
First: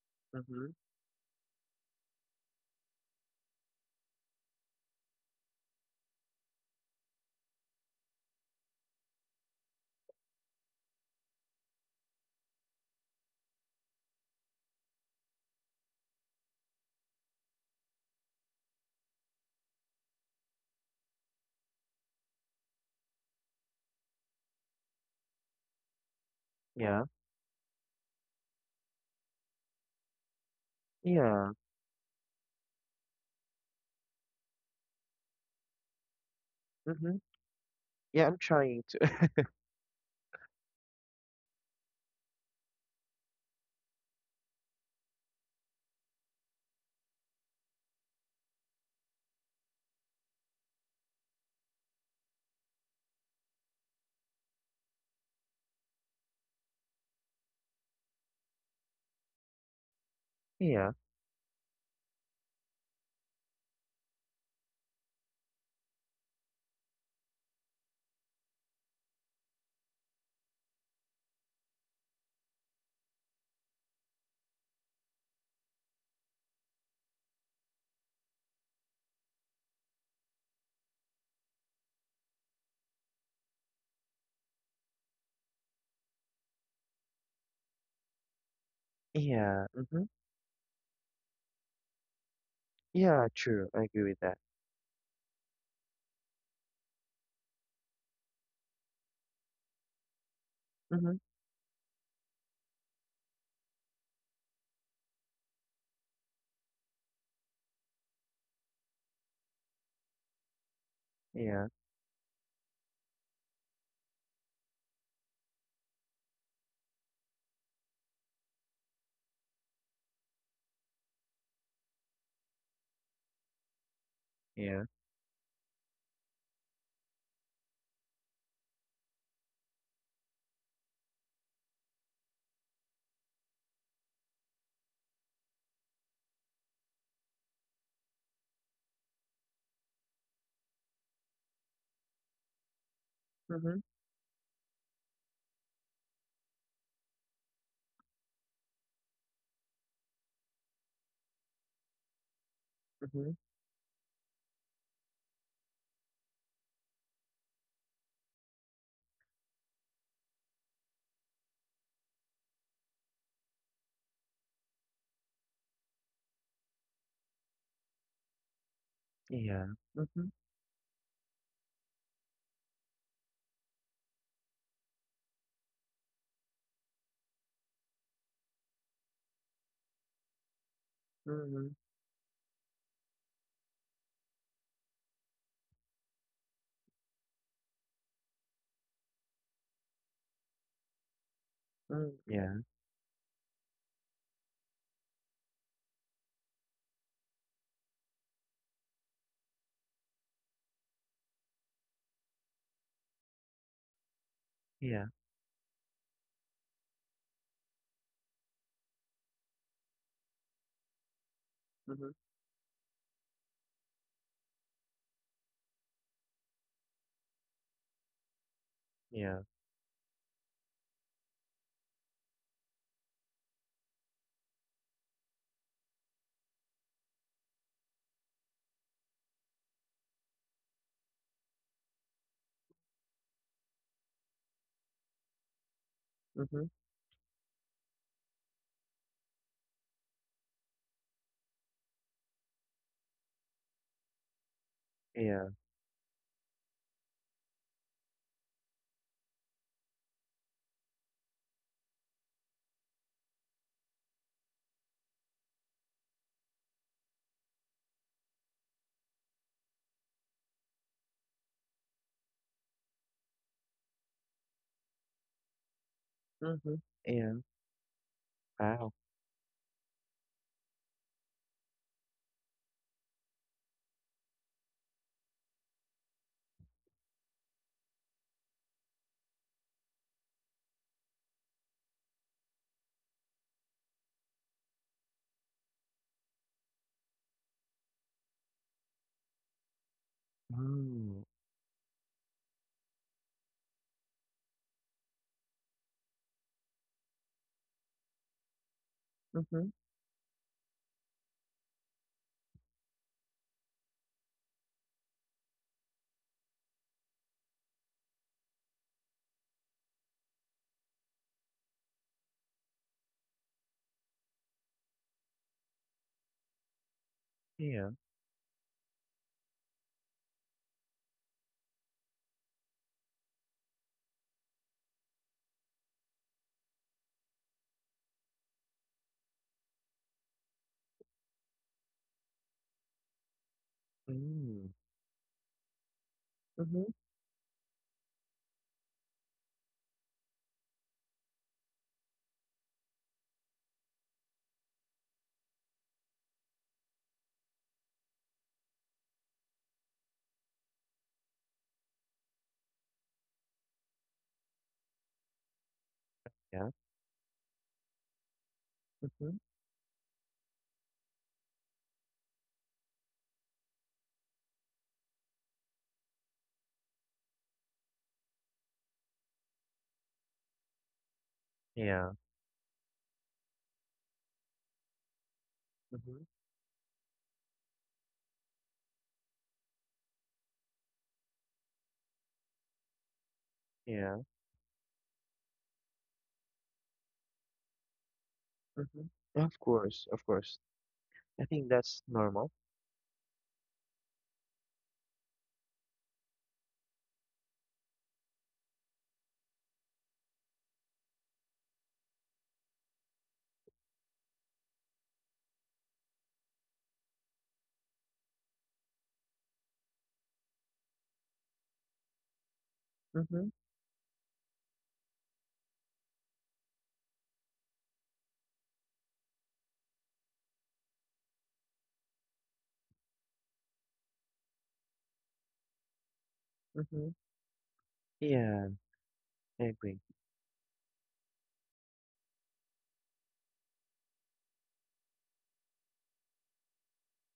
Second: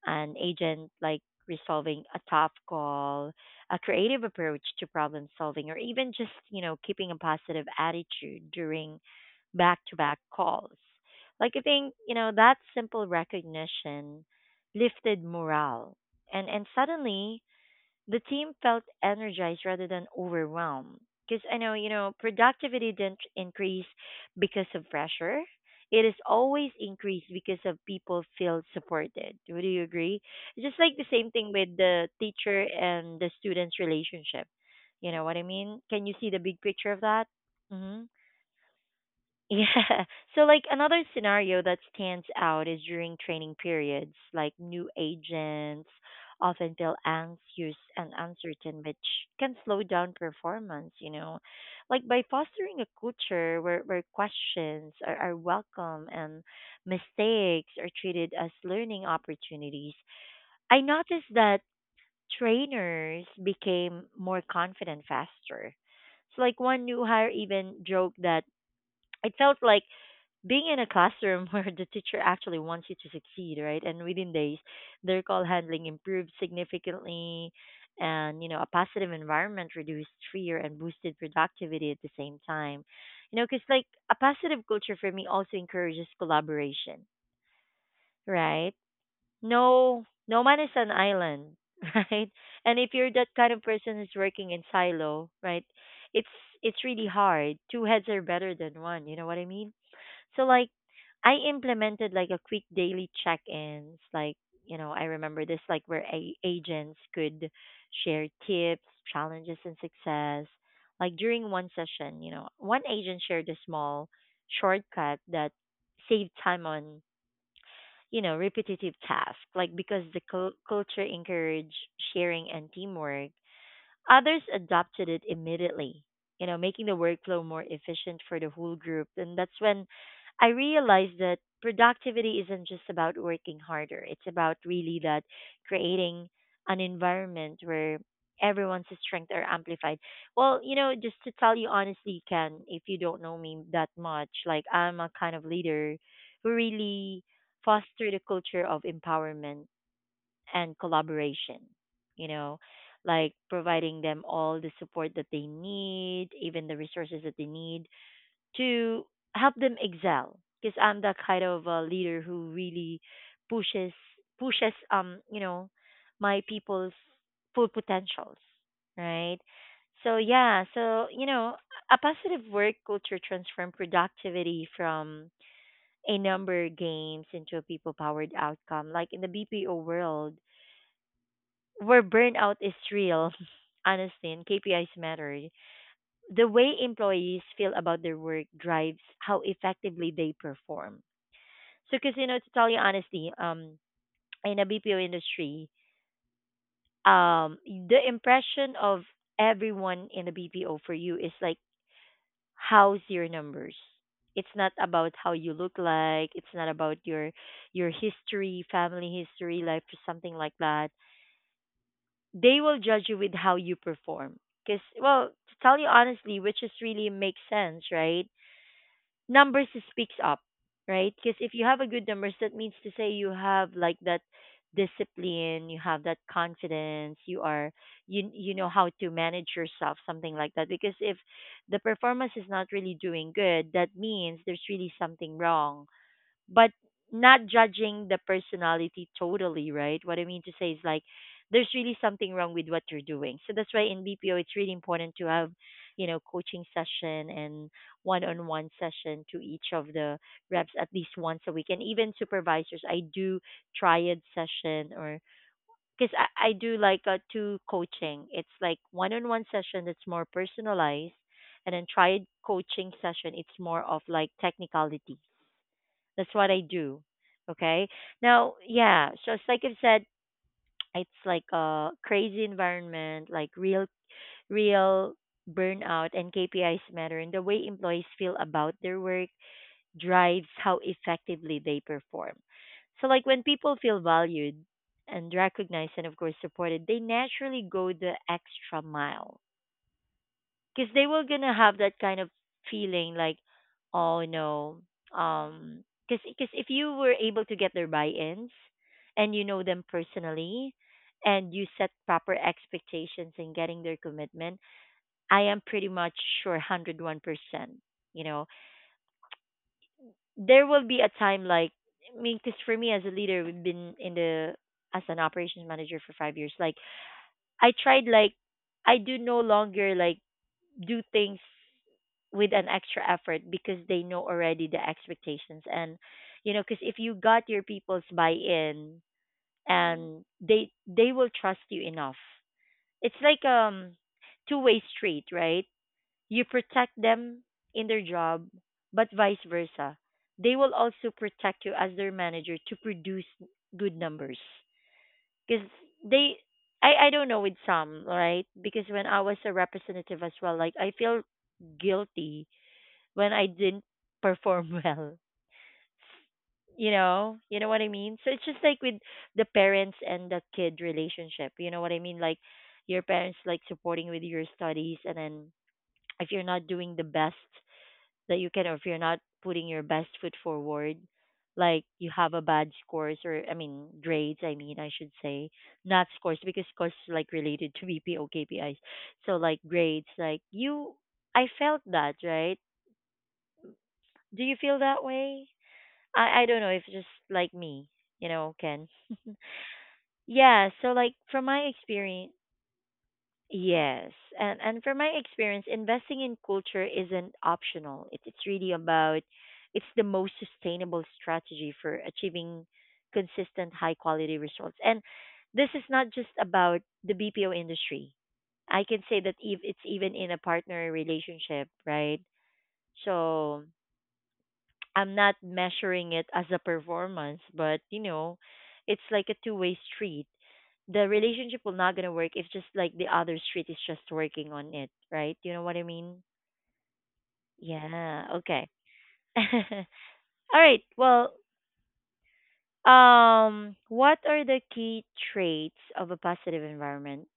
A: An
B: Mm-hmm.
A: agent like resolving a tough call, a creative approach to problem solving, or even just, you know, keeping a positive attitude during back to back calls. Like, I think, you know, that simple recognition lifted morale. And, and suddenly, the team felt energized rather than overwhelmed. Because I know, you know, productivity didn't increase because of pressure. It is always
B: Yeah,
A: increased because of people feel supported. Would you agree? It's just like the same thing
B: yeah,
A: with the teacher and the student's relationship. You know what I mean? Can you see the big picture of
B: mm-hmm.
A: that? Mm-hmm.
B: Yeah. I'm trying to.
A: Yeah. So like another scenario that stands out is during training periods, like new agents often feel anxious and uncertain, which can slow down performance, you know. Like by fostering a culture where, where questions are, are welcome and mistakes are treated as learning opportunities, I
B: Yeah,
A: noticed that trainers became more confident faster. So like one new hire even joked that it felt like being in a classroom where the teacher actually wants you to succeed, right? And within days, their call handling improved significantly, and you know, a positive environment reduced fear and boosted productivity at the same time. You know, because like a positive culture for me also encourages collaboration, right?
B: yeah.
A: No,
B: Mhm.
A: no man is an island, right? And if you're that
B: Yeah,
A: kind of
B: true. I
A: person
B: agree
A: who's
B: with that.
A: working in silo, right? It's it's really hard. Two heads are better than one. You know what I mean? So like
B: Mm-hmm.
A: I implemented like a quick daily check-ins. Like, you know, I remember this like where a- agents could share tips, challenges and success. Like during
B: Yeah.
A: one session, you know, one agent shared a small shortcut that saved time on, you know, repetitive tasks. Like because the cul culture encouraged sharing and teamwork. Others
B: Yeah.
A: adopted it immediately, you know, making the workflow more efficient for the whole group. And that's when I realized that productivity isn't just about working harder. It's about really that creating an environment where everyone's strengths are amplified. Well, you know, just to tell you honestly, Ken, if you don't know me
B: Mm-hmm.
A: that much, like I'm a kind of leader who really foster the culture of empowerment and collaboration, you know,
B: Mm-hmm.
A: like providing them all the support that they need, even the resources that they need to help them excel. Because I'm the kind of a leader who really pushes pushes um you know my people's full potentials, right?
B: Yeah.
A: So
B: Mm-hmm.
A: yeah, so you know a positive work culture transform productivity from a number games into a people powered outcome. Like in the B P O world,
B: Mm-hmm.
A: where burnout is real, honestly, and K P Is matter. The way employees feel about their work drives how effectively they perform. So, because
B: Mm-hmm.
A: you know, to
B: Yeah.
A: tell you honestly, um, in a B P O industry, um, the impression of everyone in the B P O for you is like, how's your numbers? It's not
B: Yeah.
A: about how you look like. It's not about your your history, family history, life, or something like that,
B: Mm-hmm.
A: they will judge you with how you perform. Because, well, to tell you honestly, which is really makes sense, right?
B: Yeah.
A: Numbers speaks up, right? Because if you have a good numbers, that means to say you have like that discipline, you have that confidence, you are you you know how to manage yourself, something like that. Because if the performance is not really doing good, that means there's really something wrong,
B: Mm-hmm.
A: but not judging the personality totally, right? What I mean to say is like there's really something wrong with what you're doing. So that's why in B P O it's really important to
B: Yeah.
A: have, you know, coaching session and one-on-one session to each of the reps at least once a week. And even supervisors, I do triad session or because I, I do like a two coaching. It's like one-on-one session that's more personalized, and then triad coaching session it's more of like technicality, that's what I
B: Mm-hmm.
A: do.
B: Yeah.
A: Okay. Now,
B: Wow.
A: yeah. So it's like I said, it's like a crazy environment, like real, real burnout and K P Is matter, and the way employees feel about their work drives how effectively they perform. So, like when people feel valued and recognized, and of course supported, they naturally go the extra mile because they were
B: Mm.
A: gonna have that kind of feeling like oh no um because if you were able to get their buy-ins and you know
B: Mm-hmm.
A: them personally and you set proper expectations in getting their commitment, I am pretty much sure one hundred one percent, you know, there will be a time like i mean because for me as a leader, we've been in the as an operations manager for five years, like I
B: Yeah.
A: tried, like I do no longer like do things with an extra effort because they know already the expectations. And you know, because if you got your people's buy-in, and they they will trust you enough, it's like um
B: Mm.
A: two-way street, right? You
B: Mm-hmm.
A: protect them in their job, but vice versa, they will also protect you as their manager to produce good numbers because they I, I don't know with some, right? Because when I was a representative as well, like I feel guilty when I didn't perform well.
B: Yeah.
A: You know you know what I mean? So it's just like with
B: Mm-hmm.
A: the parents and the kid relationship, you know what I mean? Like your parents like supporting with your studies, and then if you're not doing the best that you can, or if you're not putting your best foot forward, like you
B: Yeah.
A: have a bad scores, or I mean grades, I mean I should say, not
B: Mm-hmm.
A: scores, because scores is, like, related to B P O K P Is. So like grades, like you, I felt that, right?
B: Yeah.
A: Do you feel that way? I I don't know if it's just like me, you know, Ken.
B: Mm-hmm. Of course. Of course.
A: Yeah, so like from
B: I
A: my
B: think that's
A: experience,
B: normal.
A: yes. And and from my experience, investing in culture isn't optional. It, it's really about it's the most sustainable strategy for achieving consistent high quality results. And this is not just about the B P O industry. I can say that if it's even in a partner relationship, right?
B: Mm-hmm.
A: So I'm not measuring it as a performance, but you know, it's like a two way street. The relationship will not gonna work if just like the other street is just working on it, right? You know what I mean?
B: Mm-hmm.
A: Yeah. Okay.
B: Yeah.
A: All
B: I agree.
A: right. Well, um, what are the key traits of a positive environment,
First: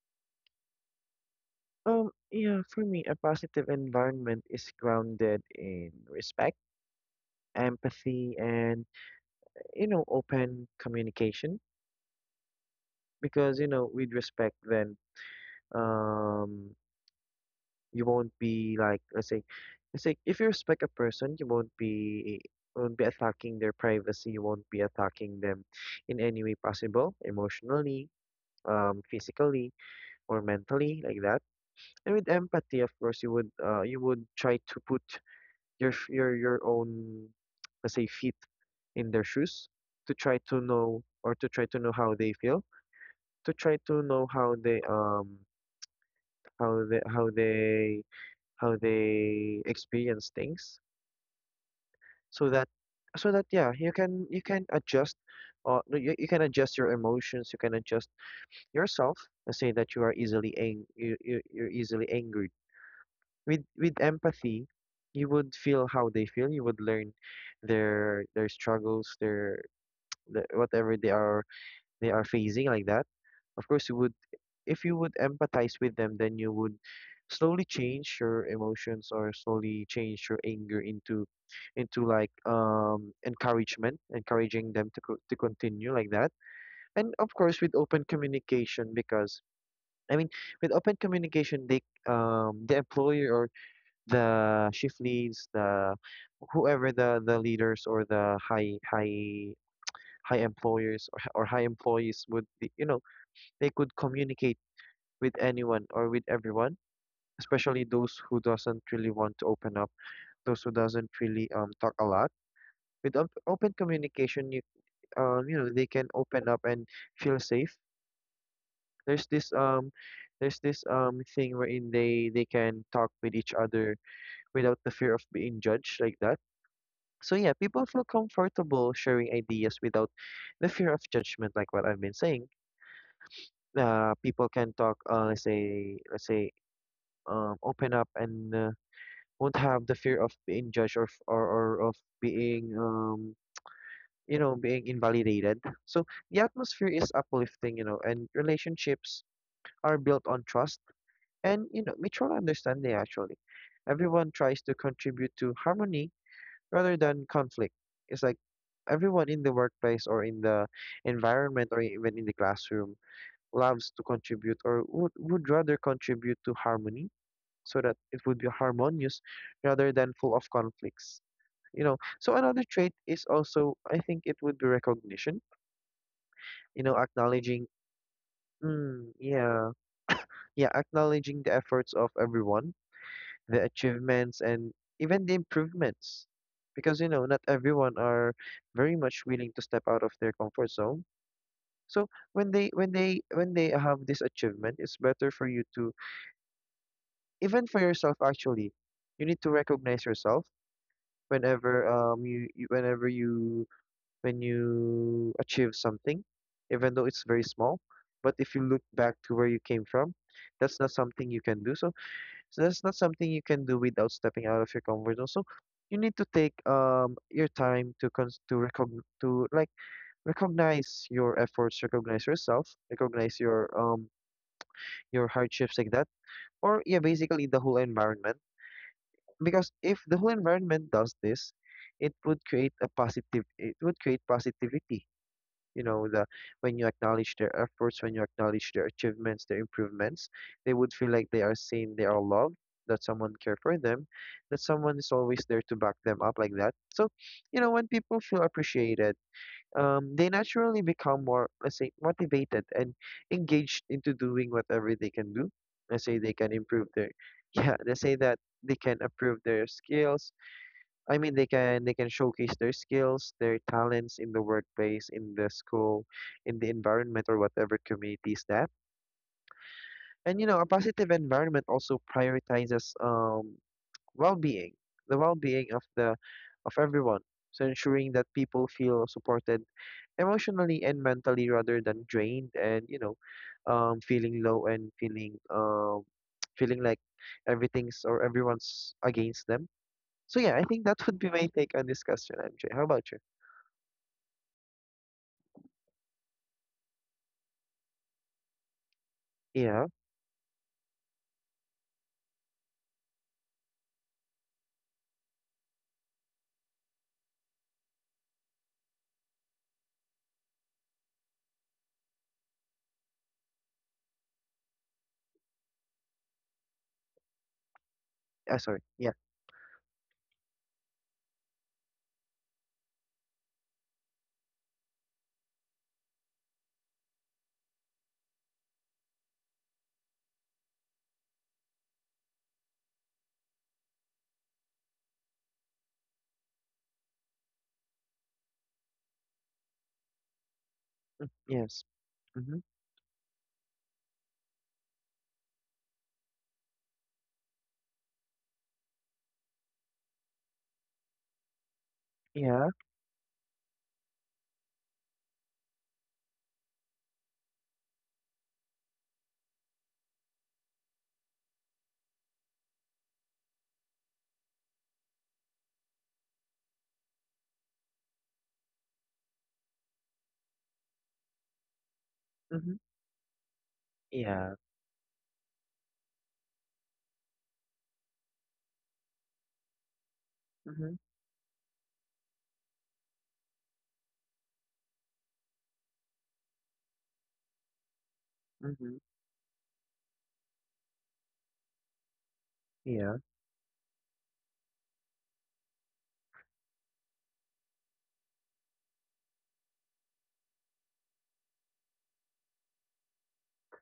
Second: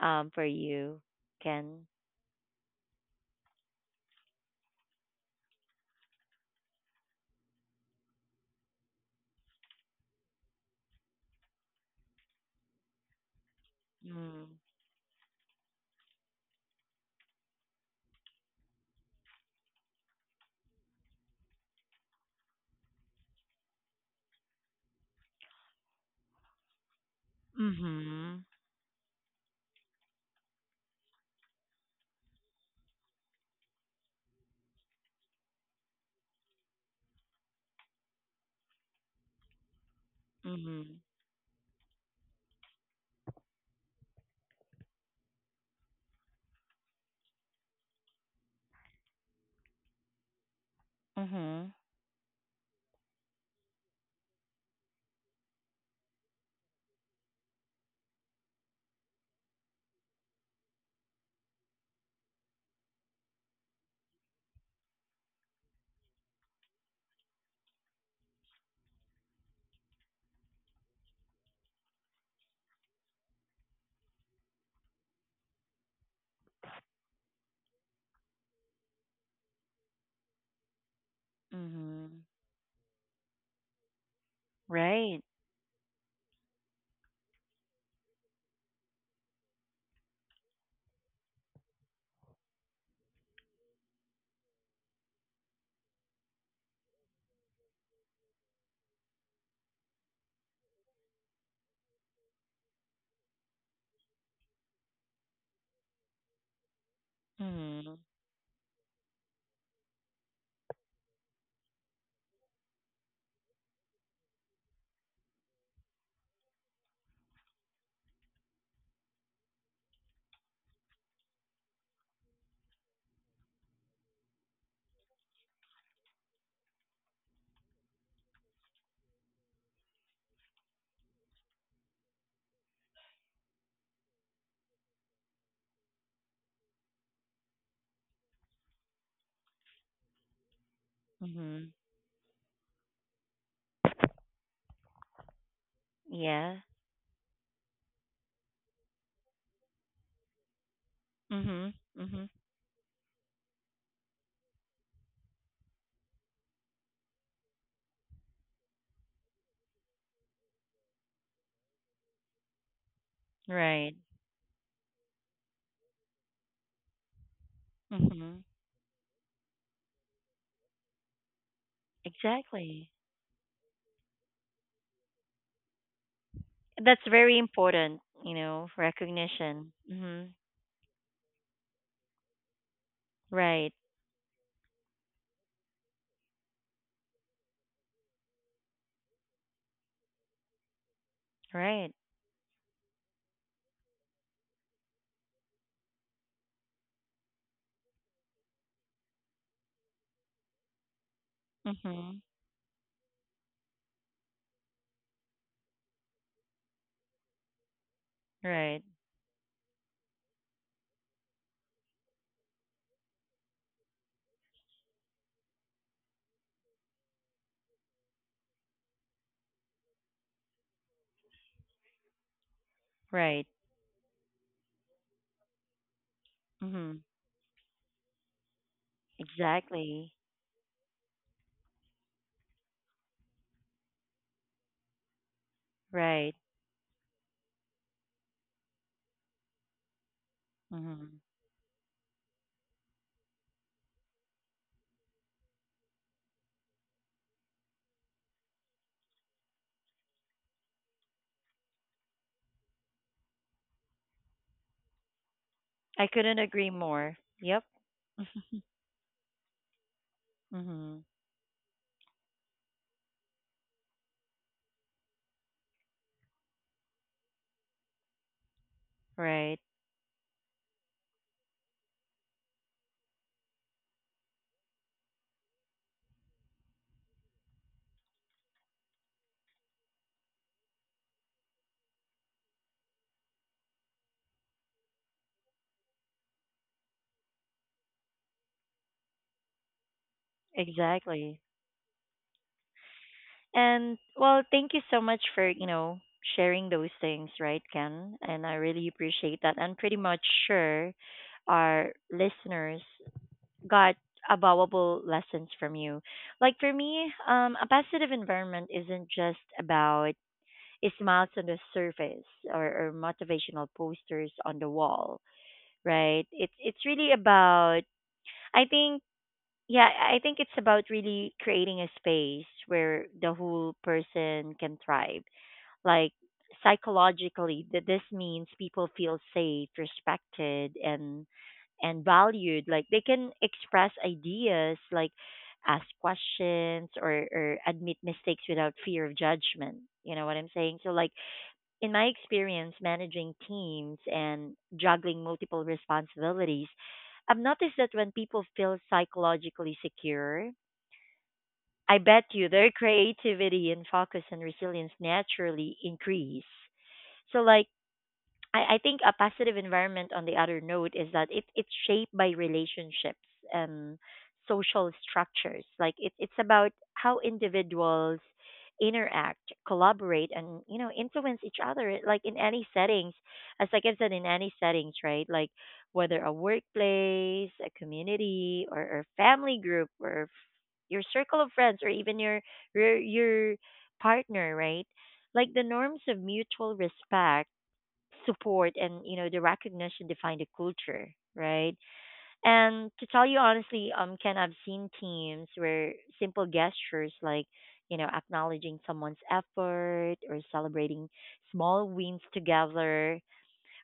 A: um, for you, Ken?
B: Um. Yeah. For me, a positive environment is grounded in respect, empathy, and you know, open communication. Because you know, with respect,
A: Mm.
B: then um you won't be like, let's say, let's say if you respect a person, you won't be, won't be attacking their privacy, you won't be attacking them in any way possible, emotionally,
A: Mhm.
B: um physically, or mentally, like that. And with empathy, of course, you would, uh you would try to put your sh- your your own, let's say, feet in their shoes, to try to
A: Mhm.
B: know, or to try to know how they feel, to try to know how they um how they how they how they experience things,
A: Mhm.
B: so that, so that yeah, you can, you can adjust, uh no, you, you can adjust your emotions, you can adjust yourself. Let's say that you are easily ang- you, you, you're easily angered. with with empathy, you would feel how they feel, you would learn their their struggles, their, the- whatever they are, they are facing, like that. Of course you would, if you would empathize with them, then you would slowly change your emotions, or slowly change your anger into into
A: Mhm.
B: like um encouragement, encouraging them to
A: Right.
B: co- to continue, like that. And of course, with open communication, because I mean, with open communication, they um the employer, or the shift leads, the whoever, the the leaders, or the high high high employers, or, or high employees would be, you know, they could communicate with anyone, or with everyone, especially
A: Mhm.
B: those who doesn't really want to open up, those who doesn't really um talk a lot. With op open communication, you um you know, they can open up and feel safe. There's this um there's this um thing wherein they they can talk with each other without the fear of being judged, like that. So yeah, people feel comfortable sharing ideas without the fear of judgment, like what I've been saying. uh, people can talk, uh, let's say, let's say um, open up and uh, won't have the fear of being judged, or, f- or or
A: Mhm.
B: of being um you know, being invalidated. So the
A: Yeah.
B: atmosphere is uplifting, you know, and relationships are built on trust, and
A: Mhm.
B: you know,
A: Mhm.
B: mutual understanding. Actually, everyone tries to contribute to harmony rather than conflict. It's like everyone in the workplace, or in the environment, or even in the classroom, loves
A: Right.
B: to contribute, or would, would rather contribute to harmony, so that it would
A: Mhm.
B: be harmonious rather than full of conflicts. You know, so another
A: Exactly.
B: trait is also, I think it would be recognition. You know,
A: That's very
B: acknowledging,
A: important, you know,
B: mm,
A: recognition.
B: yeah,
A: Mhm.
B: yeah, acknowledging the efforts of everyone, the
A: Right.
B: achievements, and even the improvements. Because you know, not everyone are very much willing to step out of their comfort zone.
A: Right.
B: So when they, when they, when they have this achievement, it's better for you to, even for yourself actually, you need to recognize yourself whenever
A: Mhm.
B: um you, you, whenever you, when you achieve something, even though it's very small, but if you
A: Right.
B: look back to where you came from, that's not something you can do. So, so that's not something you can do without stepping out of your comfort zone. So you need to take um your time to cons to recogn to like recognize your efforts, recognize yourself, recognize
A: Right.
B: your um your hardships, like that, or yeah,
A: Mhm.
B: basically the whole environment. Because if
A: Exactly.
B: the whole environment does this, it would create a positive, it would create positivity. You know, the,
A: Right.
B: when you acknowledge their efforts, when you acknowledge their achievements, their improvements, they would feel
A: Mhm.
B: like they are seen, they are loved, that someone care for them, that someone is always there to back them up, like that. So you know, when people feel appreciated, um, they naturally become more, let's say, motivated and engaged into doing whatever they can do.
A: I
B: Let's say they
A: couldn't
B: can
A: agree
B: improve their,
A: more. Yep.
B: yeah, let's say that they can improve their skills.
A: Mhm.
B: I mean, they can, they can showcase their skills, their talents in the workplace, in the school, in the environment, or whatever community is that.
A: Right.
B: And you know, a positive environment also prioritizes um well-being, the well-being of the, of everyone. So ensuring that people feel supported emotionally and mentally, rather than drained, and you know, um feeling low and feeling um feeling like everything's, or everyone's against them. So yeah, I think that would be
A: Exactly.
B: my take on this question, MJ. How about you?
A: And well, thank you so much for, you know, sharing those things, right, Ken? And I really appreciate that. I'm
B: Yeah.
A: pretty much sure our listeners got a valuable lessons from you. Like for me, um, a positive environment isn't just about smiles on the surface or, or motivational posters on the wall, right? It's it's really about
B: uh,
A: I
B: sorry,
A: think
B: yeah.
A: yeah, I think it's about really creating a space where the whole person can thrive. Like psychologically, th- this means people feel safe, respected, and and valued. Like they can express ideas, like ask questions or or admit mistakes without fear of judgment. You know what I'm saying? So like
B: Yes.
A: in my
B: Mm-hmm.
A: experience managing teams and juggling multiple responsibilities, I've noticed that when people feel psychologically secure, I bet you their
B: Yeah.
A: creativity and focus and resilience naturally increase. So, like, I, I think a positive environment on the other note is that it, it's shaped by relationships and social structures. Like it, it's about how individuals interact, collaborate, and you know influence each other. Like in any
B: Mm-hmm.
A: settings, as like I've said, in any
B: Yeah.
A: settings, right? Like whether a workplace, a community, or, or family group, or f-
B: Mm-hmm.
A: your circle of friends, or even your your, your partner, right? Like the norms of mutual respect support
B: Mm-hmm.
A: and you know the recognition define the culture, right? And to
B: Yeah,
A: tell you honestly, um, Ken, I've seen teams where simple gestures like you know acknowledging someone's effort or celebrating small wins together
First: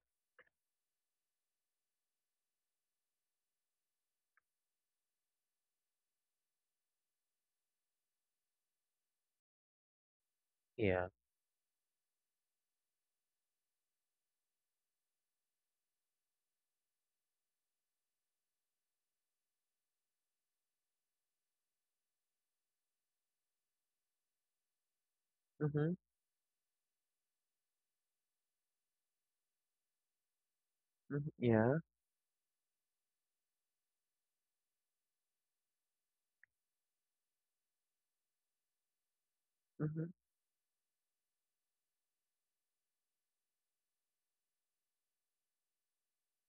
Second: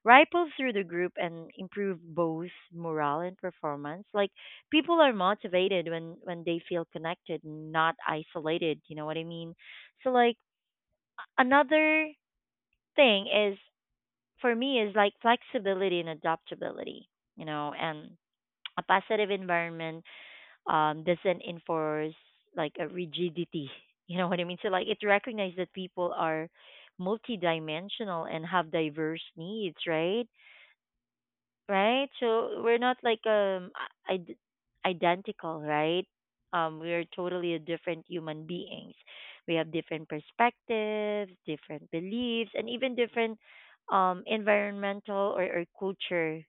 A: ripple through the group and improve both morale and performance. Like people are motivated when when they feel connected, not isolated, you know what I mean? So like
B: yeah,
A: another thing is for me is like flexibility and adaptability, you know, and a positive environment um, doesn't enforce like a rigidity. You know what I mean? So like it recognizes that
B: mm-hmm.
A: people are multidimensional and have diverse needs, right?
B: Mm-hmm. Yeah,
A: Right? So we're not like um i- id- identical, right? Um, we're totally a different human beings. We have
B: mm-hmm.
A: different perspectives, different beliefs, and even different um environmental or, or culture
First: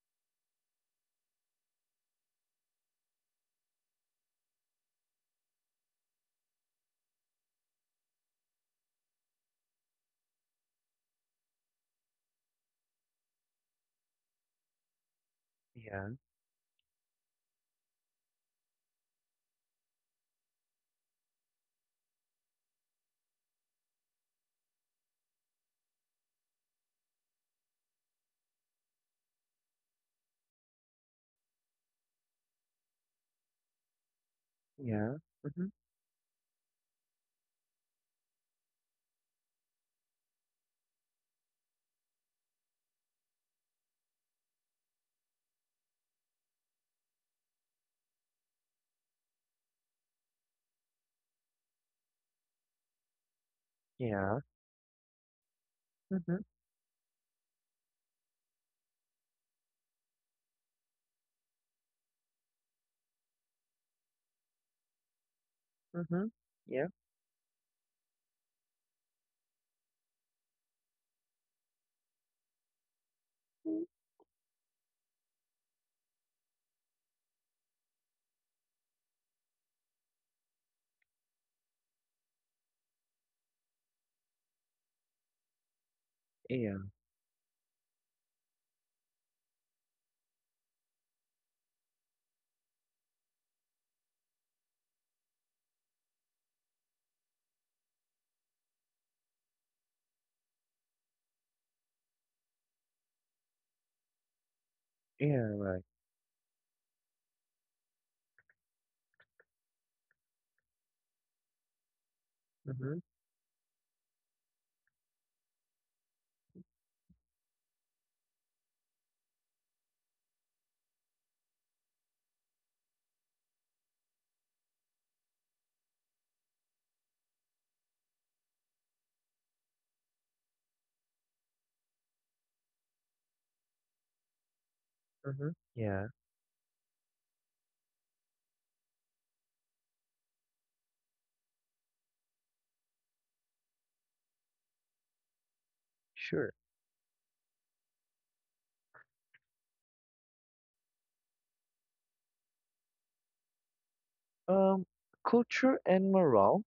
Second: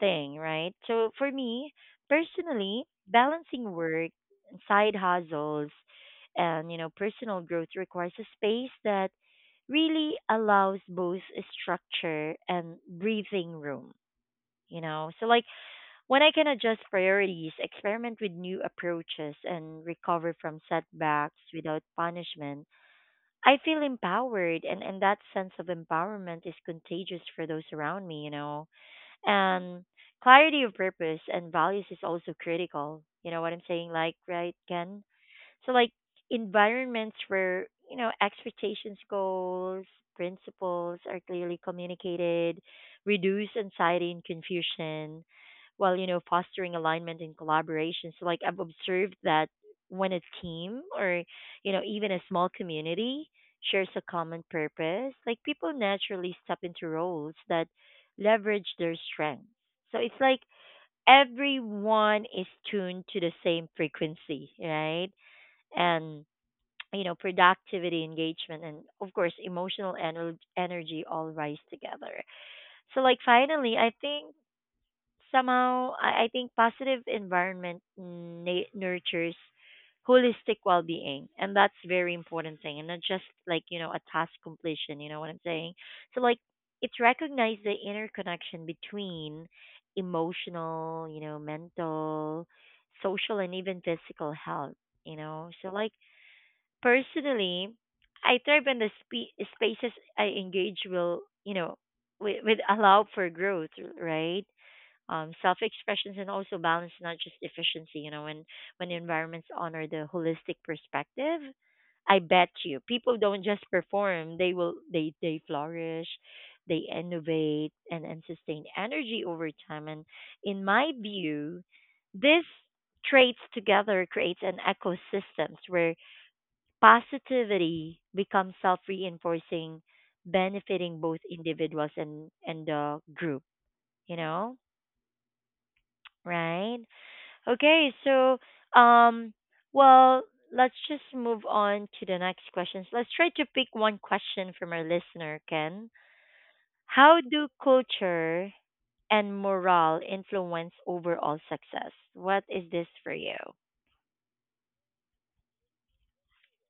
A: thing, right? So for me personally, balancing work, side hustles, and you know personal growth requires a space that really allows both structure and breathing room, you know? So like
B: Yeah,
A: when I can adjust priorities, experiment with new approaches, and recover from setbacks without punishment, I feel empowered, and and that sense of empowerment is contagious for those around me, you know? And clarity of purpose and values is also critical, you know what I'm saying, like, right, Ken?
B: yeah, mm-hmm.
A: So like environments where, you know, expectations, goals, principles are clearly communicated, reduce anxiety and confusion while, you know, fostering alignment and collaboration. So like I've observed that when a team, or, you know, even a small community shares a
B: Yeah,
A: common purpose, like people naturally
B: mm-hmm.
A: step into roles that leverage their strengths. So it's like everyone is tuned to the same frequency, right? And
B: Mm-hmm. Yeah,
A: you know productivity, engagement, and of course emotional ener- energy all rise together. So like finally I think somehow i, I think positive environment na- nurtures holistic well-being, and that's very important thing, and not just like you know a task completion, you know what I'm saying? So like
B: yeah,
A: it's recognized the interconnection between emotional, you know, mental, social, and even physical health, you know? So like personally, I thrive in the spe- spaces I engage will, you know, with, with allow for growth, right? Um,
B: yeah,
A: self
B: right,
A: expressions and also balance, not just efficiency. You know, when when environments honor the holistic perspective, I bet you
B: mm-hmm.
A: people don't just perform; they will they they flourish, they innovate and and sustain energy over time. And in my view, this traits together creates an ecosystem where positivity becomes self reinforcing, benefiting both individuals and, and the group, you know?
B: Mm-hmm. Yeah.
A: Right? Okay, so, um, well, let's just move on to the next questions. Let's try to pick one question from our listener, Ken.
B: Sure.
A: How do culture and morale influence overall success? What is this for you?
B: Um, culture and morale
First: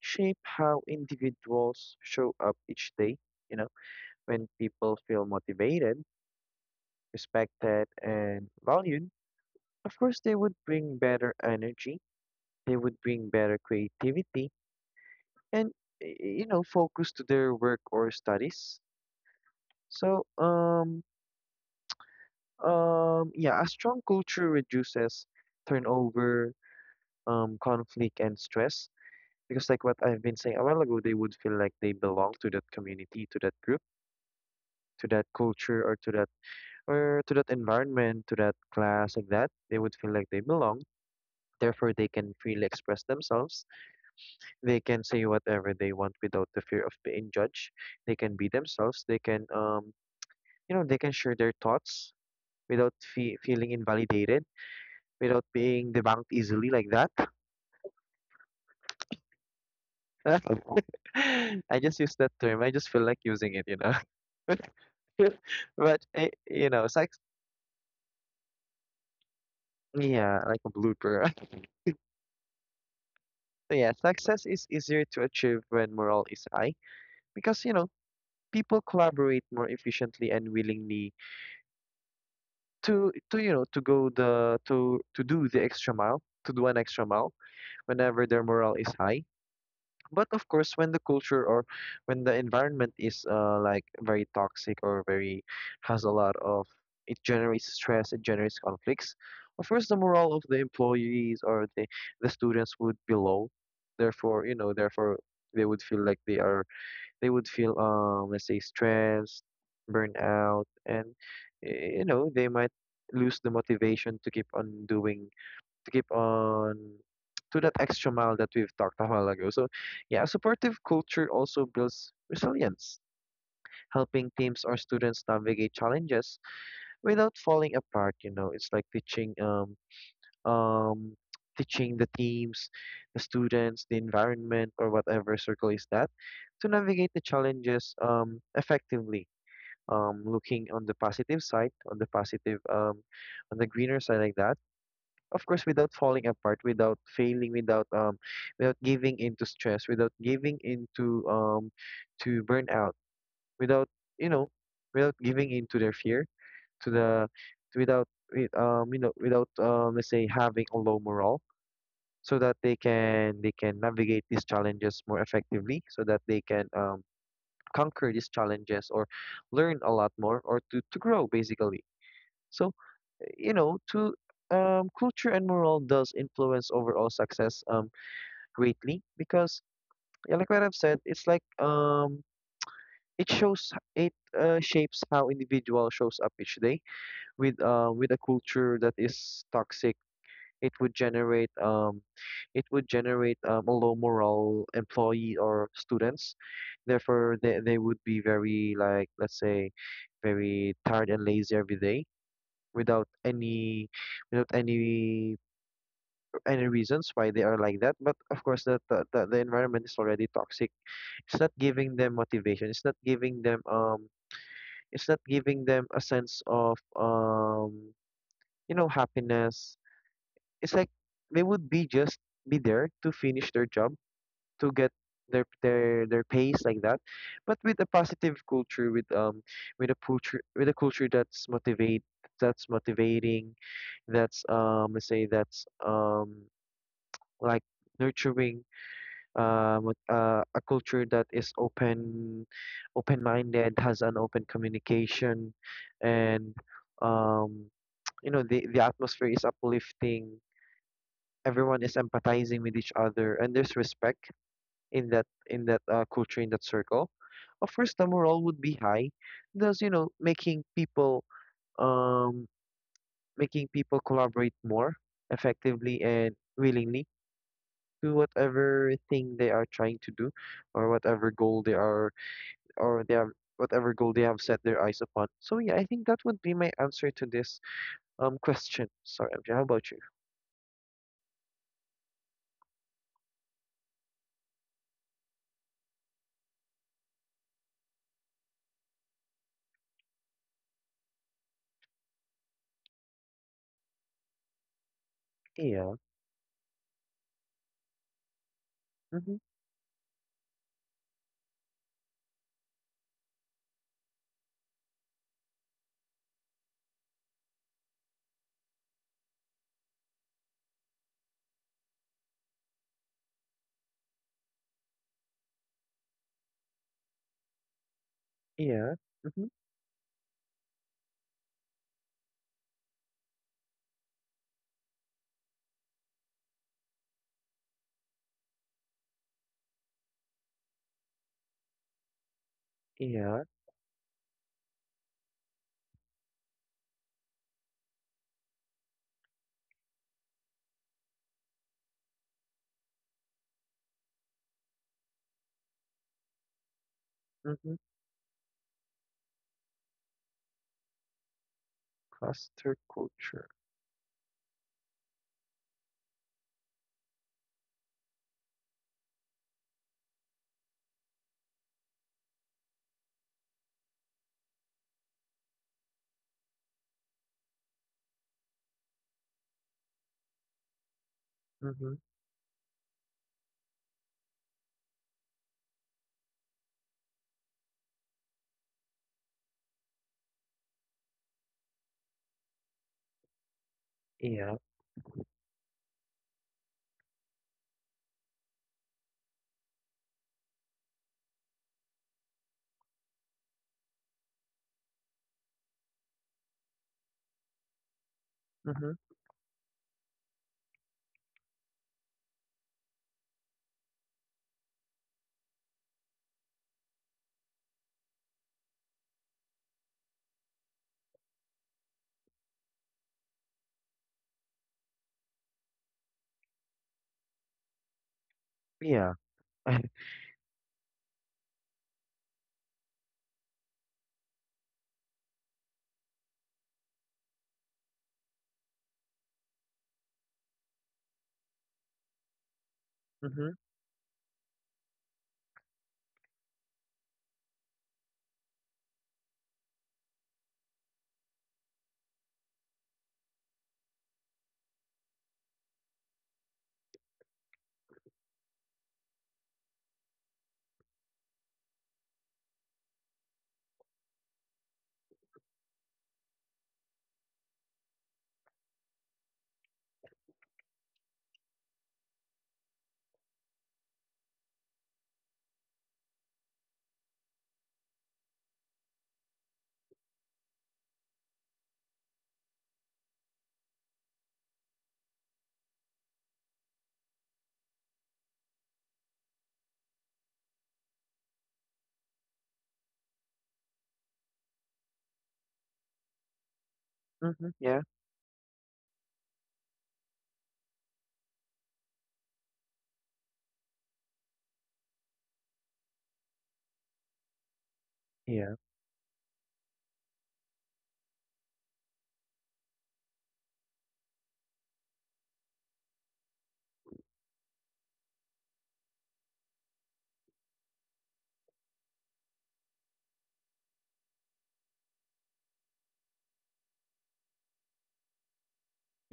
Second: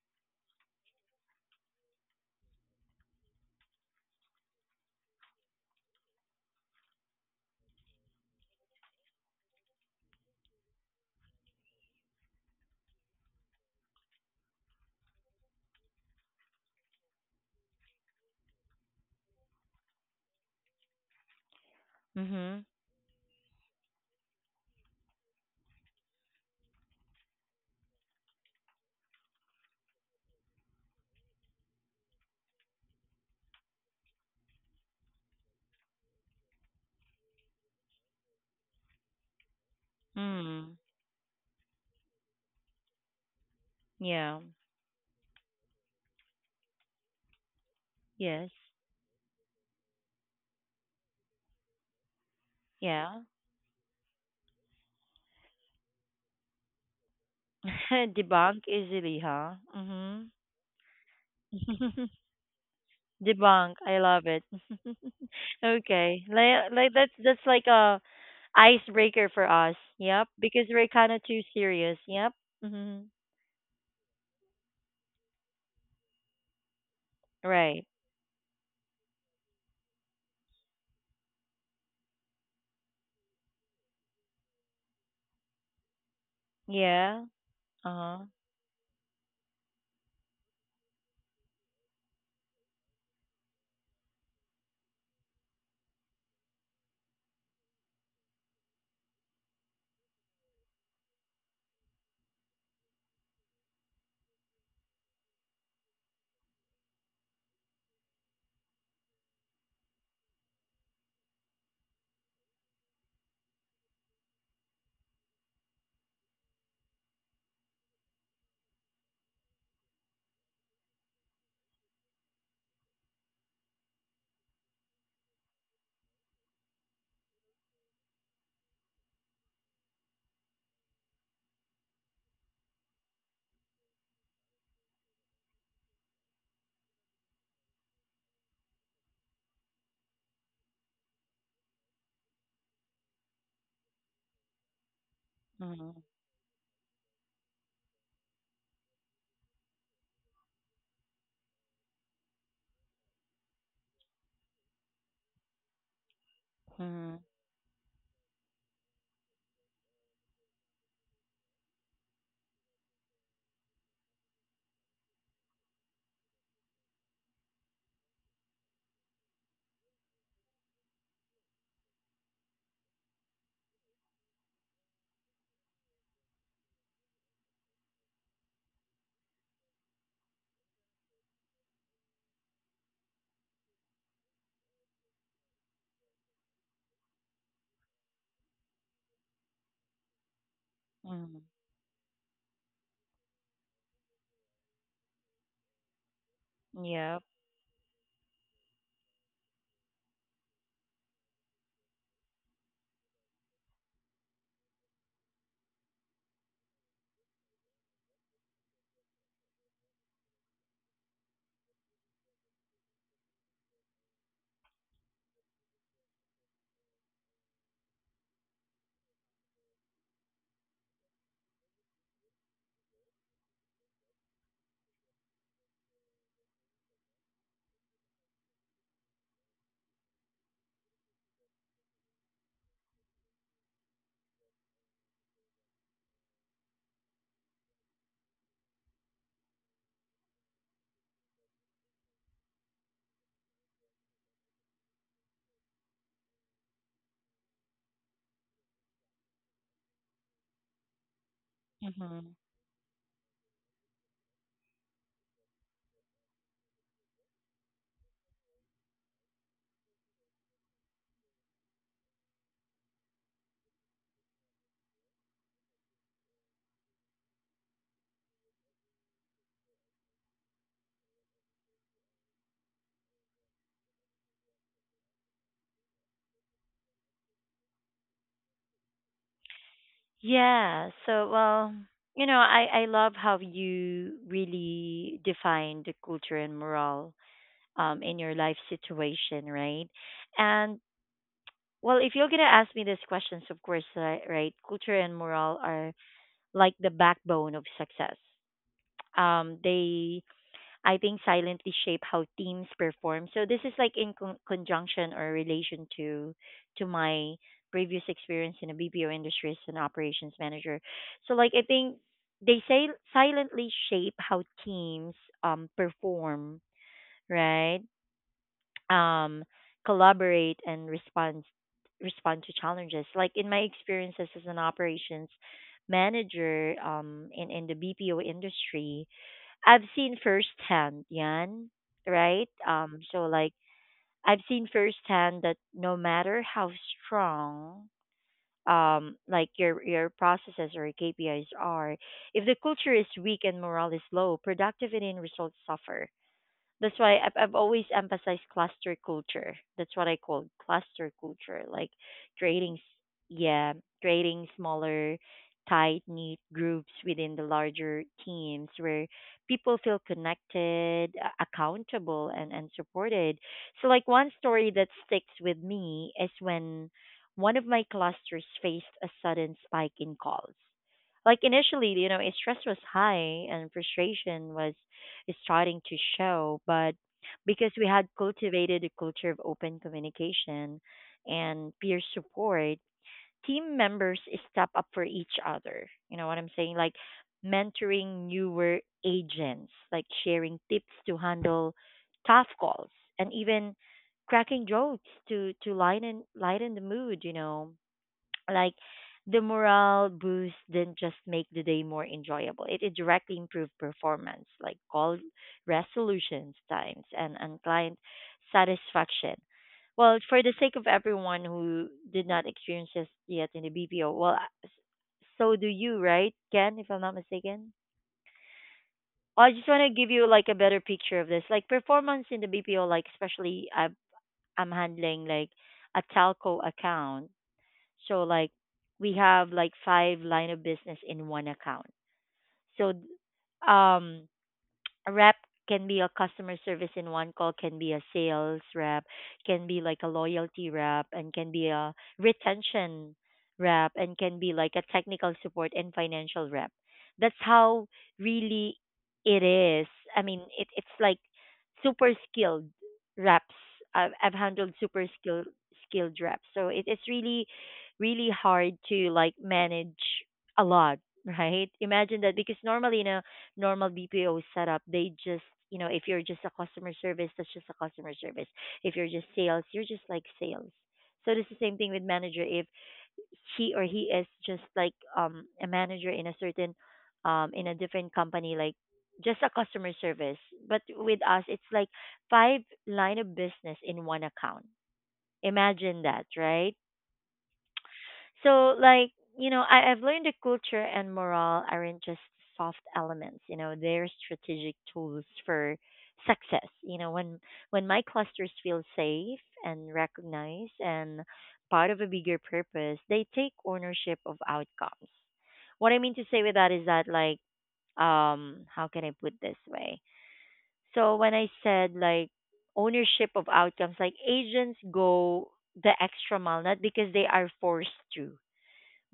B: shape how individuals show up each day. You know, when people feel motivated, respected, and valued, of course they would bring better energy, they would bring better creativity, and, y- you know, focus to their work or studies. So, um,
A: Mm-hmm.
B: um, yeah, a strong culture reduces turnover, um, conflict, and stress. Because like what I've been saying a while ago, they would feel like they belong to that community, to that group, to that culture, or to that or to that environment, to that class, like that. They would feel like they
A: Mm.
B: belong. Therefore, they can freely express themselves.
A: Yeah.
B: They can say whatever they want without the fear of being judged. They can be
A: Yes.
B: themselves. They can um you know they can share their thoughts without
A: Yeah.
B: fe- feeling invalidated, without being debunked easily like that.
A: Debunk easily, huh? Mm-hmm.
B: I just use that term. I just feel like using it, you
A: Debunk.
B: know.
A: I love it.
B: But
A: Okay.
B: eh, you
A: Like,
B: know,
A: like that's
B: sex,
A: that's like a icebreaker for us. Yep.
B: yeah, like
A: Because
B: a
A: we're kind of
B: blooper.
A: too serious. Yep. Mhm.
B: So yeah, success is easier to achieve when morale is high because you
A: Right.
B: know people collaborate more efficiently and willingly to to you know to go the to to do the extra mile to do an extra
A: Yeah.
B: mile whenever
A: Uh-huh.
B: their morale is high. But of course, when the culture or when the environment is uh, like very toxic or very has a lot of it generates stress, it generates conflicts. Of course, the morale of the employees or the the students would be low. Therefore, you know, therefore they would feel like they are they would feel um let's say stressed, burnt out, and eh, you know they might lose the motivation to keep on doing to keep on to that extra mile that we've talked a while ago. So, yeah, a supportive culture also builds resilience, helping teams or students navigate challenges without falling apart. You know, it's like teaching um um teaching the teams, the students, the environment, or whatever circle is that, to navigate the challenges um effectively. Um, looking on the positive side, on the positive, um, on the greener side, like that of course without
A: Mhm.
B: falling apart without failing without um without giving into stress without giving into um to burnout without you know without giving into their fear to
A: Mhm.
B: the without wi- um you know without um let's say having a low morale so that they can they can navigate these challenges more effectively so that they can um conquer these challenges or learn a lot more or to to grow basically so you know to um, culture and morale does influence overall success um, greatly because yeah, like what I've said, it's like um, it shows it uh, shapes how individual shows up each day with uh, with a culture that is toxic. It would
A: Mhm.
B: generate um, it would generate um, a low morale employee or students.
A: Yep.
B: Therefore, they, they would be very like let's say very tired and lazy every day without any without any any reasons why they are like that, but of course the the, the the environment is already toxic. It's not giving them motivation, it's not giving them um it's not giving them a sense of um you know happiness. It's like they would be just be there to finish their job to get their their their pace like that. But with a positive culture with um with a culture with a culture that's motivate that's motivating, that's um let's say that's um like nurturing, um, with, uh, a culture that is open, open-minded, has an open communication, and um, you know the the atmosphere is uplifting. Everyone is
A: Mhm.
B: empathizing with each other, and there's respect in that in that uh, culture in that circle. Of course, the morale would be high, thus you know making people um, making people collaborate more effectively and willingly to whatever thing they are trying to do or whatever goal they are or their whatever goal they have set their eyes upon. So yeah, I think that would be my answer to this um question. Sorry, M J, how about you?
A: Yeah. So, well, you know, I I love how you really define the culture and morale, um, in your life situation, right? And well, if you're gonna ask me these questions, of course, uh, right? Culture and morale are
B: Yeah.
A: like the backbone of success.
B: Mm-hmm.
A: Um, they, I think, silently shape how teams perform. So this is like in con- conjunction or relation to to my previous experience in the B P O industry as an operations manager. So like I think they say silently shape how teams um perform, right?
B: Yeah.
A: Um,
B: Mm-hmm.
A: collaborate and respond respond to challenges. Like in my experiences as an operations manager, um, in in the B P O industry, I've seen firsthand, yan, right? Um, so
B: Yeah.
A: like I've seen firsthand that no matter how strong um like your your processes or your K P Is are, if the culture is weak and morale is low, productivity and results suffer. That's why I've, I've
B: Mm-hmm.
A: always emphasized cluster culture. That's what I call cluster culture, like creating,
B: Cluster
A: s-
B: culture.
A: yeah, creating smaller, tight knit groups within the larger teams where people feel connected, a- accountable, and, and supported. So, like, one story that sticks with me is when one of my clusters faced a sudden spike in calls. Like,
B: Mm-hmm.
A: initially, you know, stress was high and frustration was is starting to show, but because we had cultivated a culture of open communication and peer support, team members
B: Yeah.
A: step up for each other. You know what I'm saying? Like mentoring newer agents, like sharing tips to handle tough calls, and even cracking jokes to to lighten lighten the mood. You know, like
B: Mm-hmm.
A: the morale boost didn't just make the day more enjoyable, it, it directly improved performance, like call resolutions times and, and client satisfaction. Well, for the sake of everyone who did not experience this yet in the BPO, well s- so do you, right, Ken, if I'm not mistaken?
B: Yeah.
A: Oh, I just want to give you like a better picture of this like performance in the BPO, like especially i'm, I'm handling like a telco account. So like we have like five line of business in one account. So
B: Mm-hmm.
A: um a rep can be a customer service in one call, can be a sales rep, can be like a loyalty rep, and can be a retention rep, and can be like a technical support and financial rep. That's how really it is. I mean, it, it's like super skilled reps. I've, I've handled super skilled skilled reps, so it, it's really, really hard to like manage a lot, right? Imagine that because normally, you know, normal B P O setup, they just you know if you're just a customer service, that's just a customer service. If you're just sales, you're just like sales. So it's the same thing with manager. If he or he is just like um a manager in a certain um in a different company, like just a customer service. But with us, it's like five line of business in one account. Imagine that, right?
B: Mm-hmm. Yeah.
A: So like, you know, I, I've learned that culture and morale aren't just soft elements, you know, they're strategic tools for success. You know, when when my clusters
B: Yeah.
A: feel safe and recognized and part of a bigger purpose, they take ownership of outcomes. What I mean to say with that is that like um how can I put this way? So when I said like ownership of outcomes, like agents go the extra mile, not because they are forced to,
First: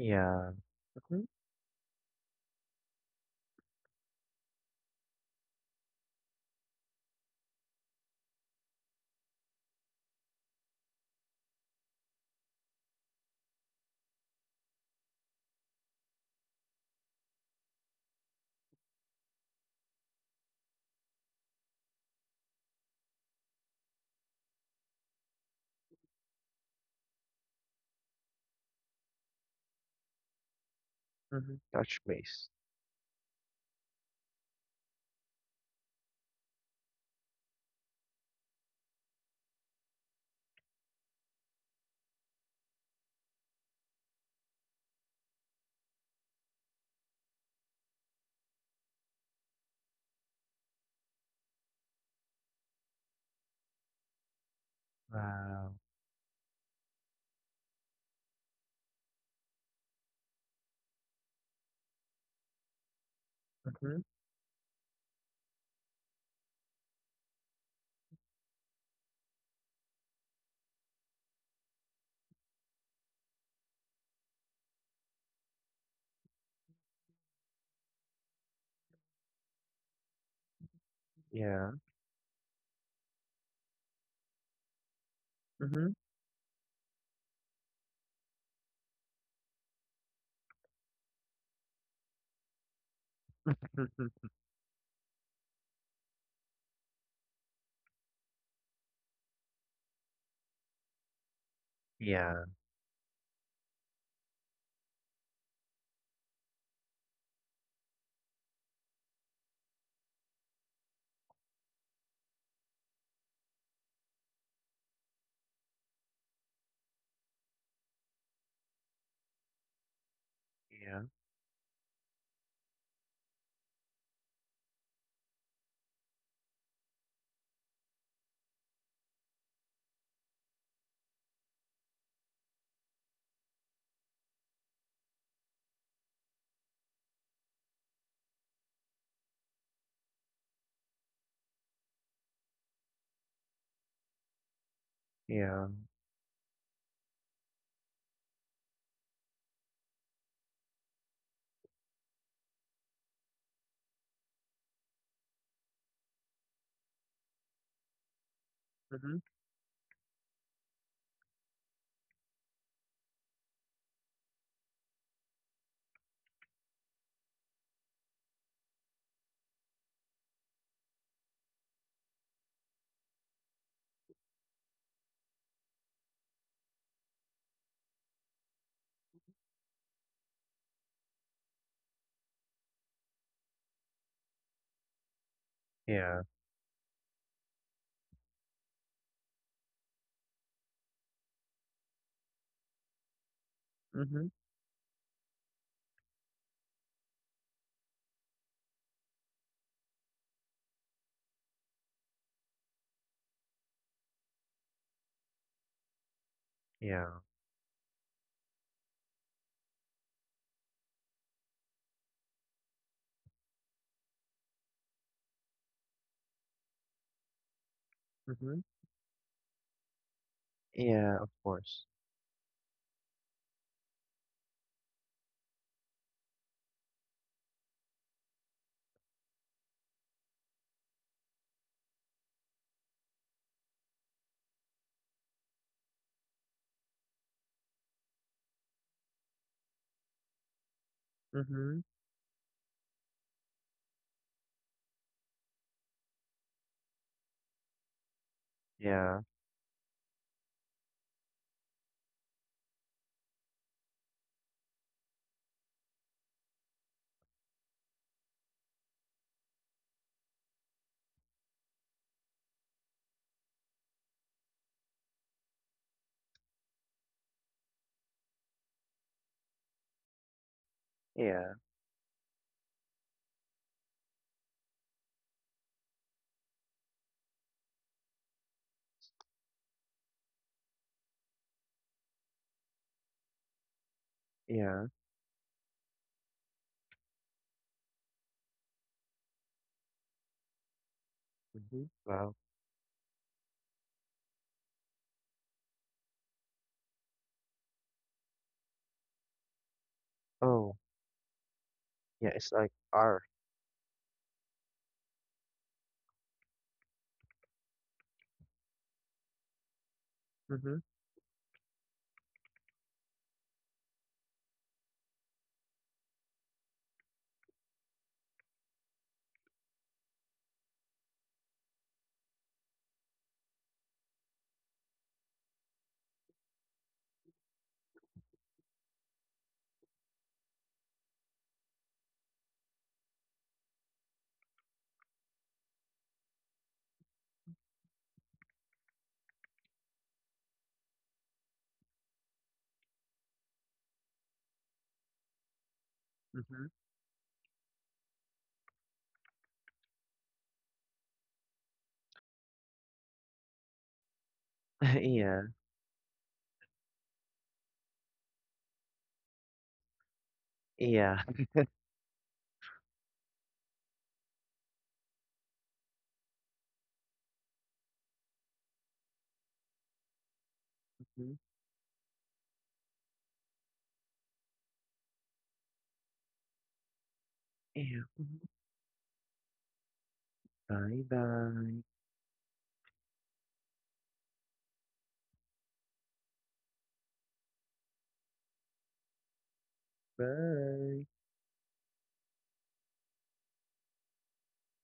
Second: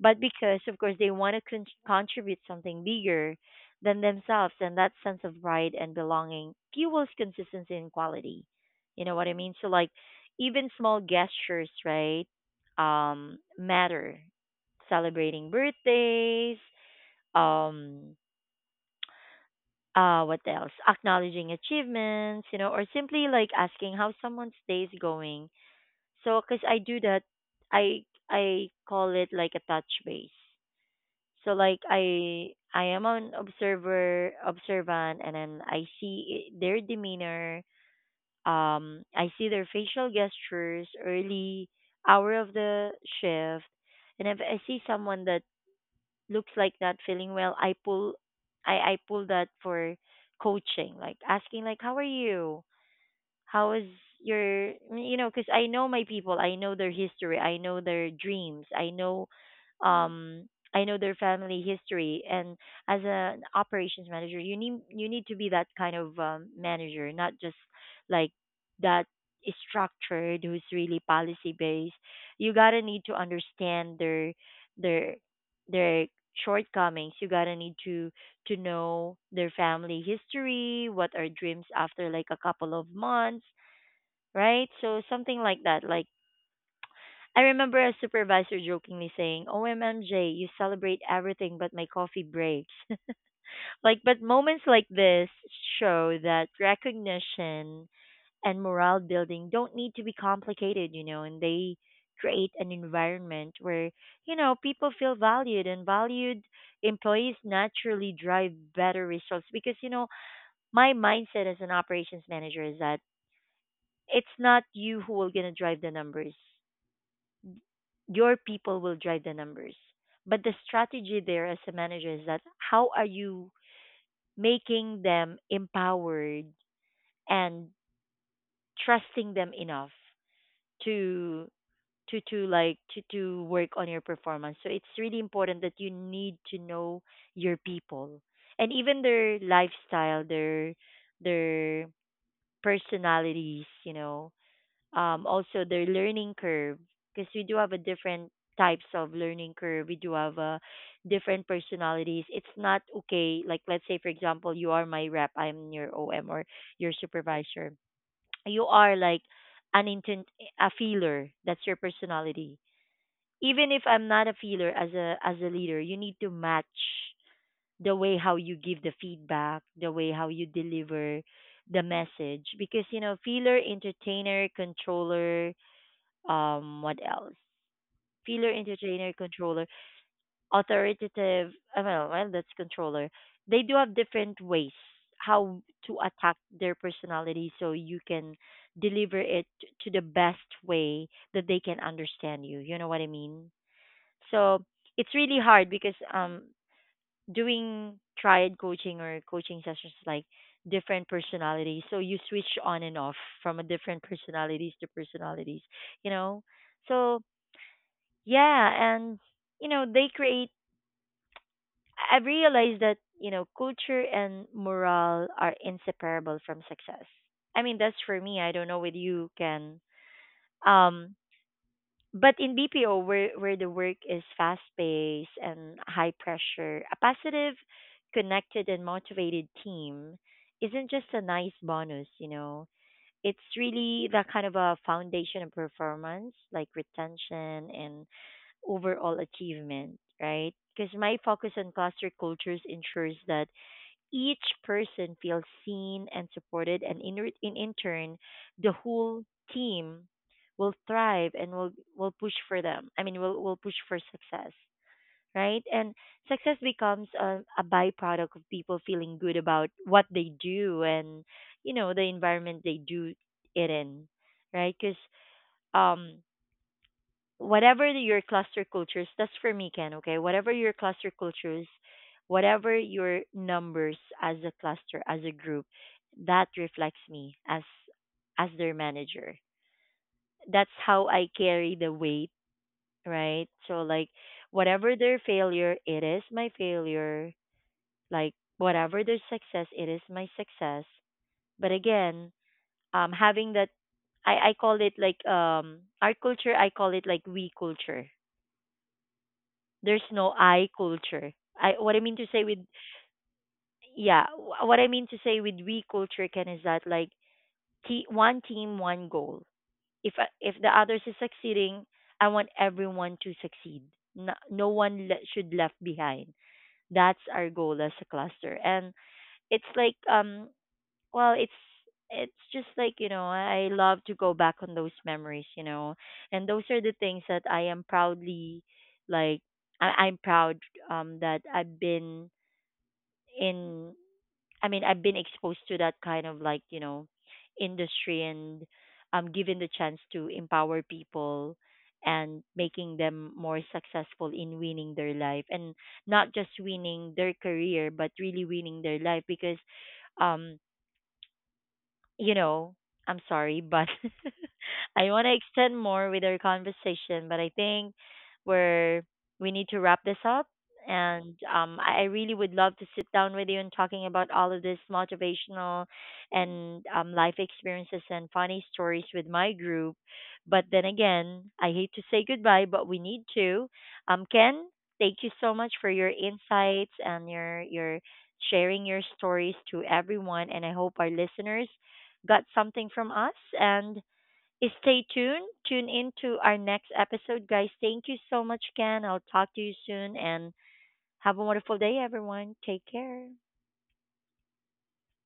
A: but because of course they
B: Mm-hmm.
A: want to con- contribute something bigger than themselves, and that sense of pride and belonging fuels consistency and quality, you know what I mean. So like even small gestures, right, um matter: celebrating birthdays, um uh what else, acknowledging achievements, you know, or simply like asking how someone's day is going. So because I do that, i i call it like a touch base. So
B: Mm-hmm.
A: like
B: Touch
A: I
B: base.
A: I am an observer, observant, and then I see i- their demeanor, um I see their facial gestures early hour of the shift. And if I see someone that looks like not feeling well, I pull, I I pull that for coaching, like asking like how are you? How is your, you know? Because I
B: Wow.
A: know my people. I know their history. I know their dreams. I know, um I know their family history. And as an
B: Mm-hmm.
A: operations manager, you need you need to be that kind of um, manager, not just like that is structured, who's really policy based. You got to need to understand their their their shortcomings. You got to need to to know their family history, what are dreams
B: Yeah.
A: after like a couple of months, right? So something like that.
B: Mm-hmm.
A: Like I remember a supervisor jokingly saying, "O M M J, you celebrate everything but my coffee breaks." Like but
B: Mm-hmm.
A: moments like this show that recognition and morale building don't need to be complicated, you know, and they
B: Yeah.
A: create an environment where, you know, people feel valued, and valued employees naturally drive better results. Because you know, my mindset as an operations manager is that it's not you who are going to drive the numbers. Your people will drive the numbers. But the
B: Yeah.
A: strategy there as a manager is that how are you making them empowered and trusting them enough to, to to like to to work on your performance. So it's really important that you need to know your people, and even their lifestyle, their their personalities, you know, um, also
B: Yeah.
A: their learning curve, because we do have a different types of learning curve. We do have uh, different personalities. It's not okay, like let's say for example you are my rep, I'm your om or your supervisor, you are
B: Mm-hmm.
A: like an intent, a feeler, that's your personality. Even if I'm not a feeler, as a as a leader you need to match the way how you give the feedback, the way how you deliver the message, because you know, feeler, entertainer, controller, um what else, feeler, entertainer, controller, authoritative, I don't know, well that's controller. They do have different ways how to
B: Yeah.
A: attack their personality, so you can deliver it to the best way that they can understand you, you know what I mean.
B: Mm-hmm.
A: So it's really hard because um doing triad coaching or coaching sessions is like different personalities, so you switch on and off from a different personalities to personalities, you know.
B: Yeah.
A: So yeah, and you know, they create, I- have realized that, you know, culture and morale are inseparable from success. I mean, that's for me. I
B: Mm-hmm.
A: don't know with you, Ken. Um,
B: Yeah, of course.
A: but in B P O where where the work is fast paced and high pressure, a positive, connected and motivated team isn't just a nice bonus, you know. It's really the kind of a foundation of performance, like retention and overall achievement, right? Because my focus on
B: Mm-hmm.
A: cluster cultures ensures that each person feels seen and supported, and in, re- in, in turn, the whole
B: Yeah,
A: team will thrive and will, will push for them. I mean, will will push for success, right? And success becomes a, a byproduct of people feeling good about what they do and, you know, the environment they do it in, right? Because um whatever the- your cluster cultures, that's for me, Ken, okay? Whatever your cluster
B: yeah,
A: cultures, whatever your numbers as a cluster, as a group, that reflects me as as their manager. That's how I carry the weight, right? So like
B: yeah.
A: whatever their failure, it is my failure. Like whatever their success, it is my success. But
B: Hmm.
A: again,
B: Wow.
A: um having that, I, I call it like um our culture, I call it like we culture. There's no I
B: Oh,
A: culture. I what I mean to
B: yeah,
A: say
B: it's
A: with,
B: like R.
A: yeah, wh- what I mean to say with we culture, Ken, is that like te- one team, one goal. If I- if the
B: Mm-hmm,
A: others is succeeding, I want everyone to succeed. No, no one le- should left behind. That's our goal as a cluster. And it's like um well it's it's just like, you know, I love to go back on those memories, you know, and those are the things that I am proudly, like I, I'm proud um that I've been in, I mean I've been exposed to that kind of like, you know, industry, and um given the chance to empower people and making them more successful in winning their life, and not just
B: mm-hmm.
A: winning their career but really winning their life. Because um you know, I'm sorry, but I want to
B: Yeah,
A: extend more with our conversation, but I think we're, we need to wrap this up.
B: yeah.
A: And um, I I really would love to sit down with you and talking about all of this motivational and, um, life experiences and funny stories with my group. But then
B: Hmm.
A: again, I hate to say goodbye, but we need to. Um, Ken, thank you so much for your insights and your your
B: Yeah. Hmm.
A: sharing your stories to everyone. And I hope
B: Bye
A: our listeners
B: bye.
A: got something from us. And stay tuned. Tune into our next episode, guys. Thank you so much, Ken. I'll talk to you soon, and
B: Bye.
A: have a wonderful day, everyone. Take care.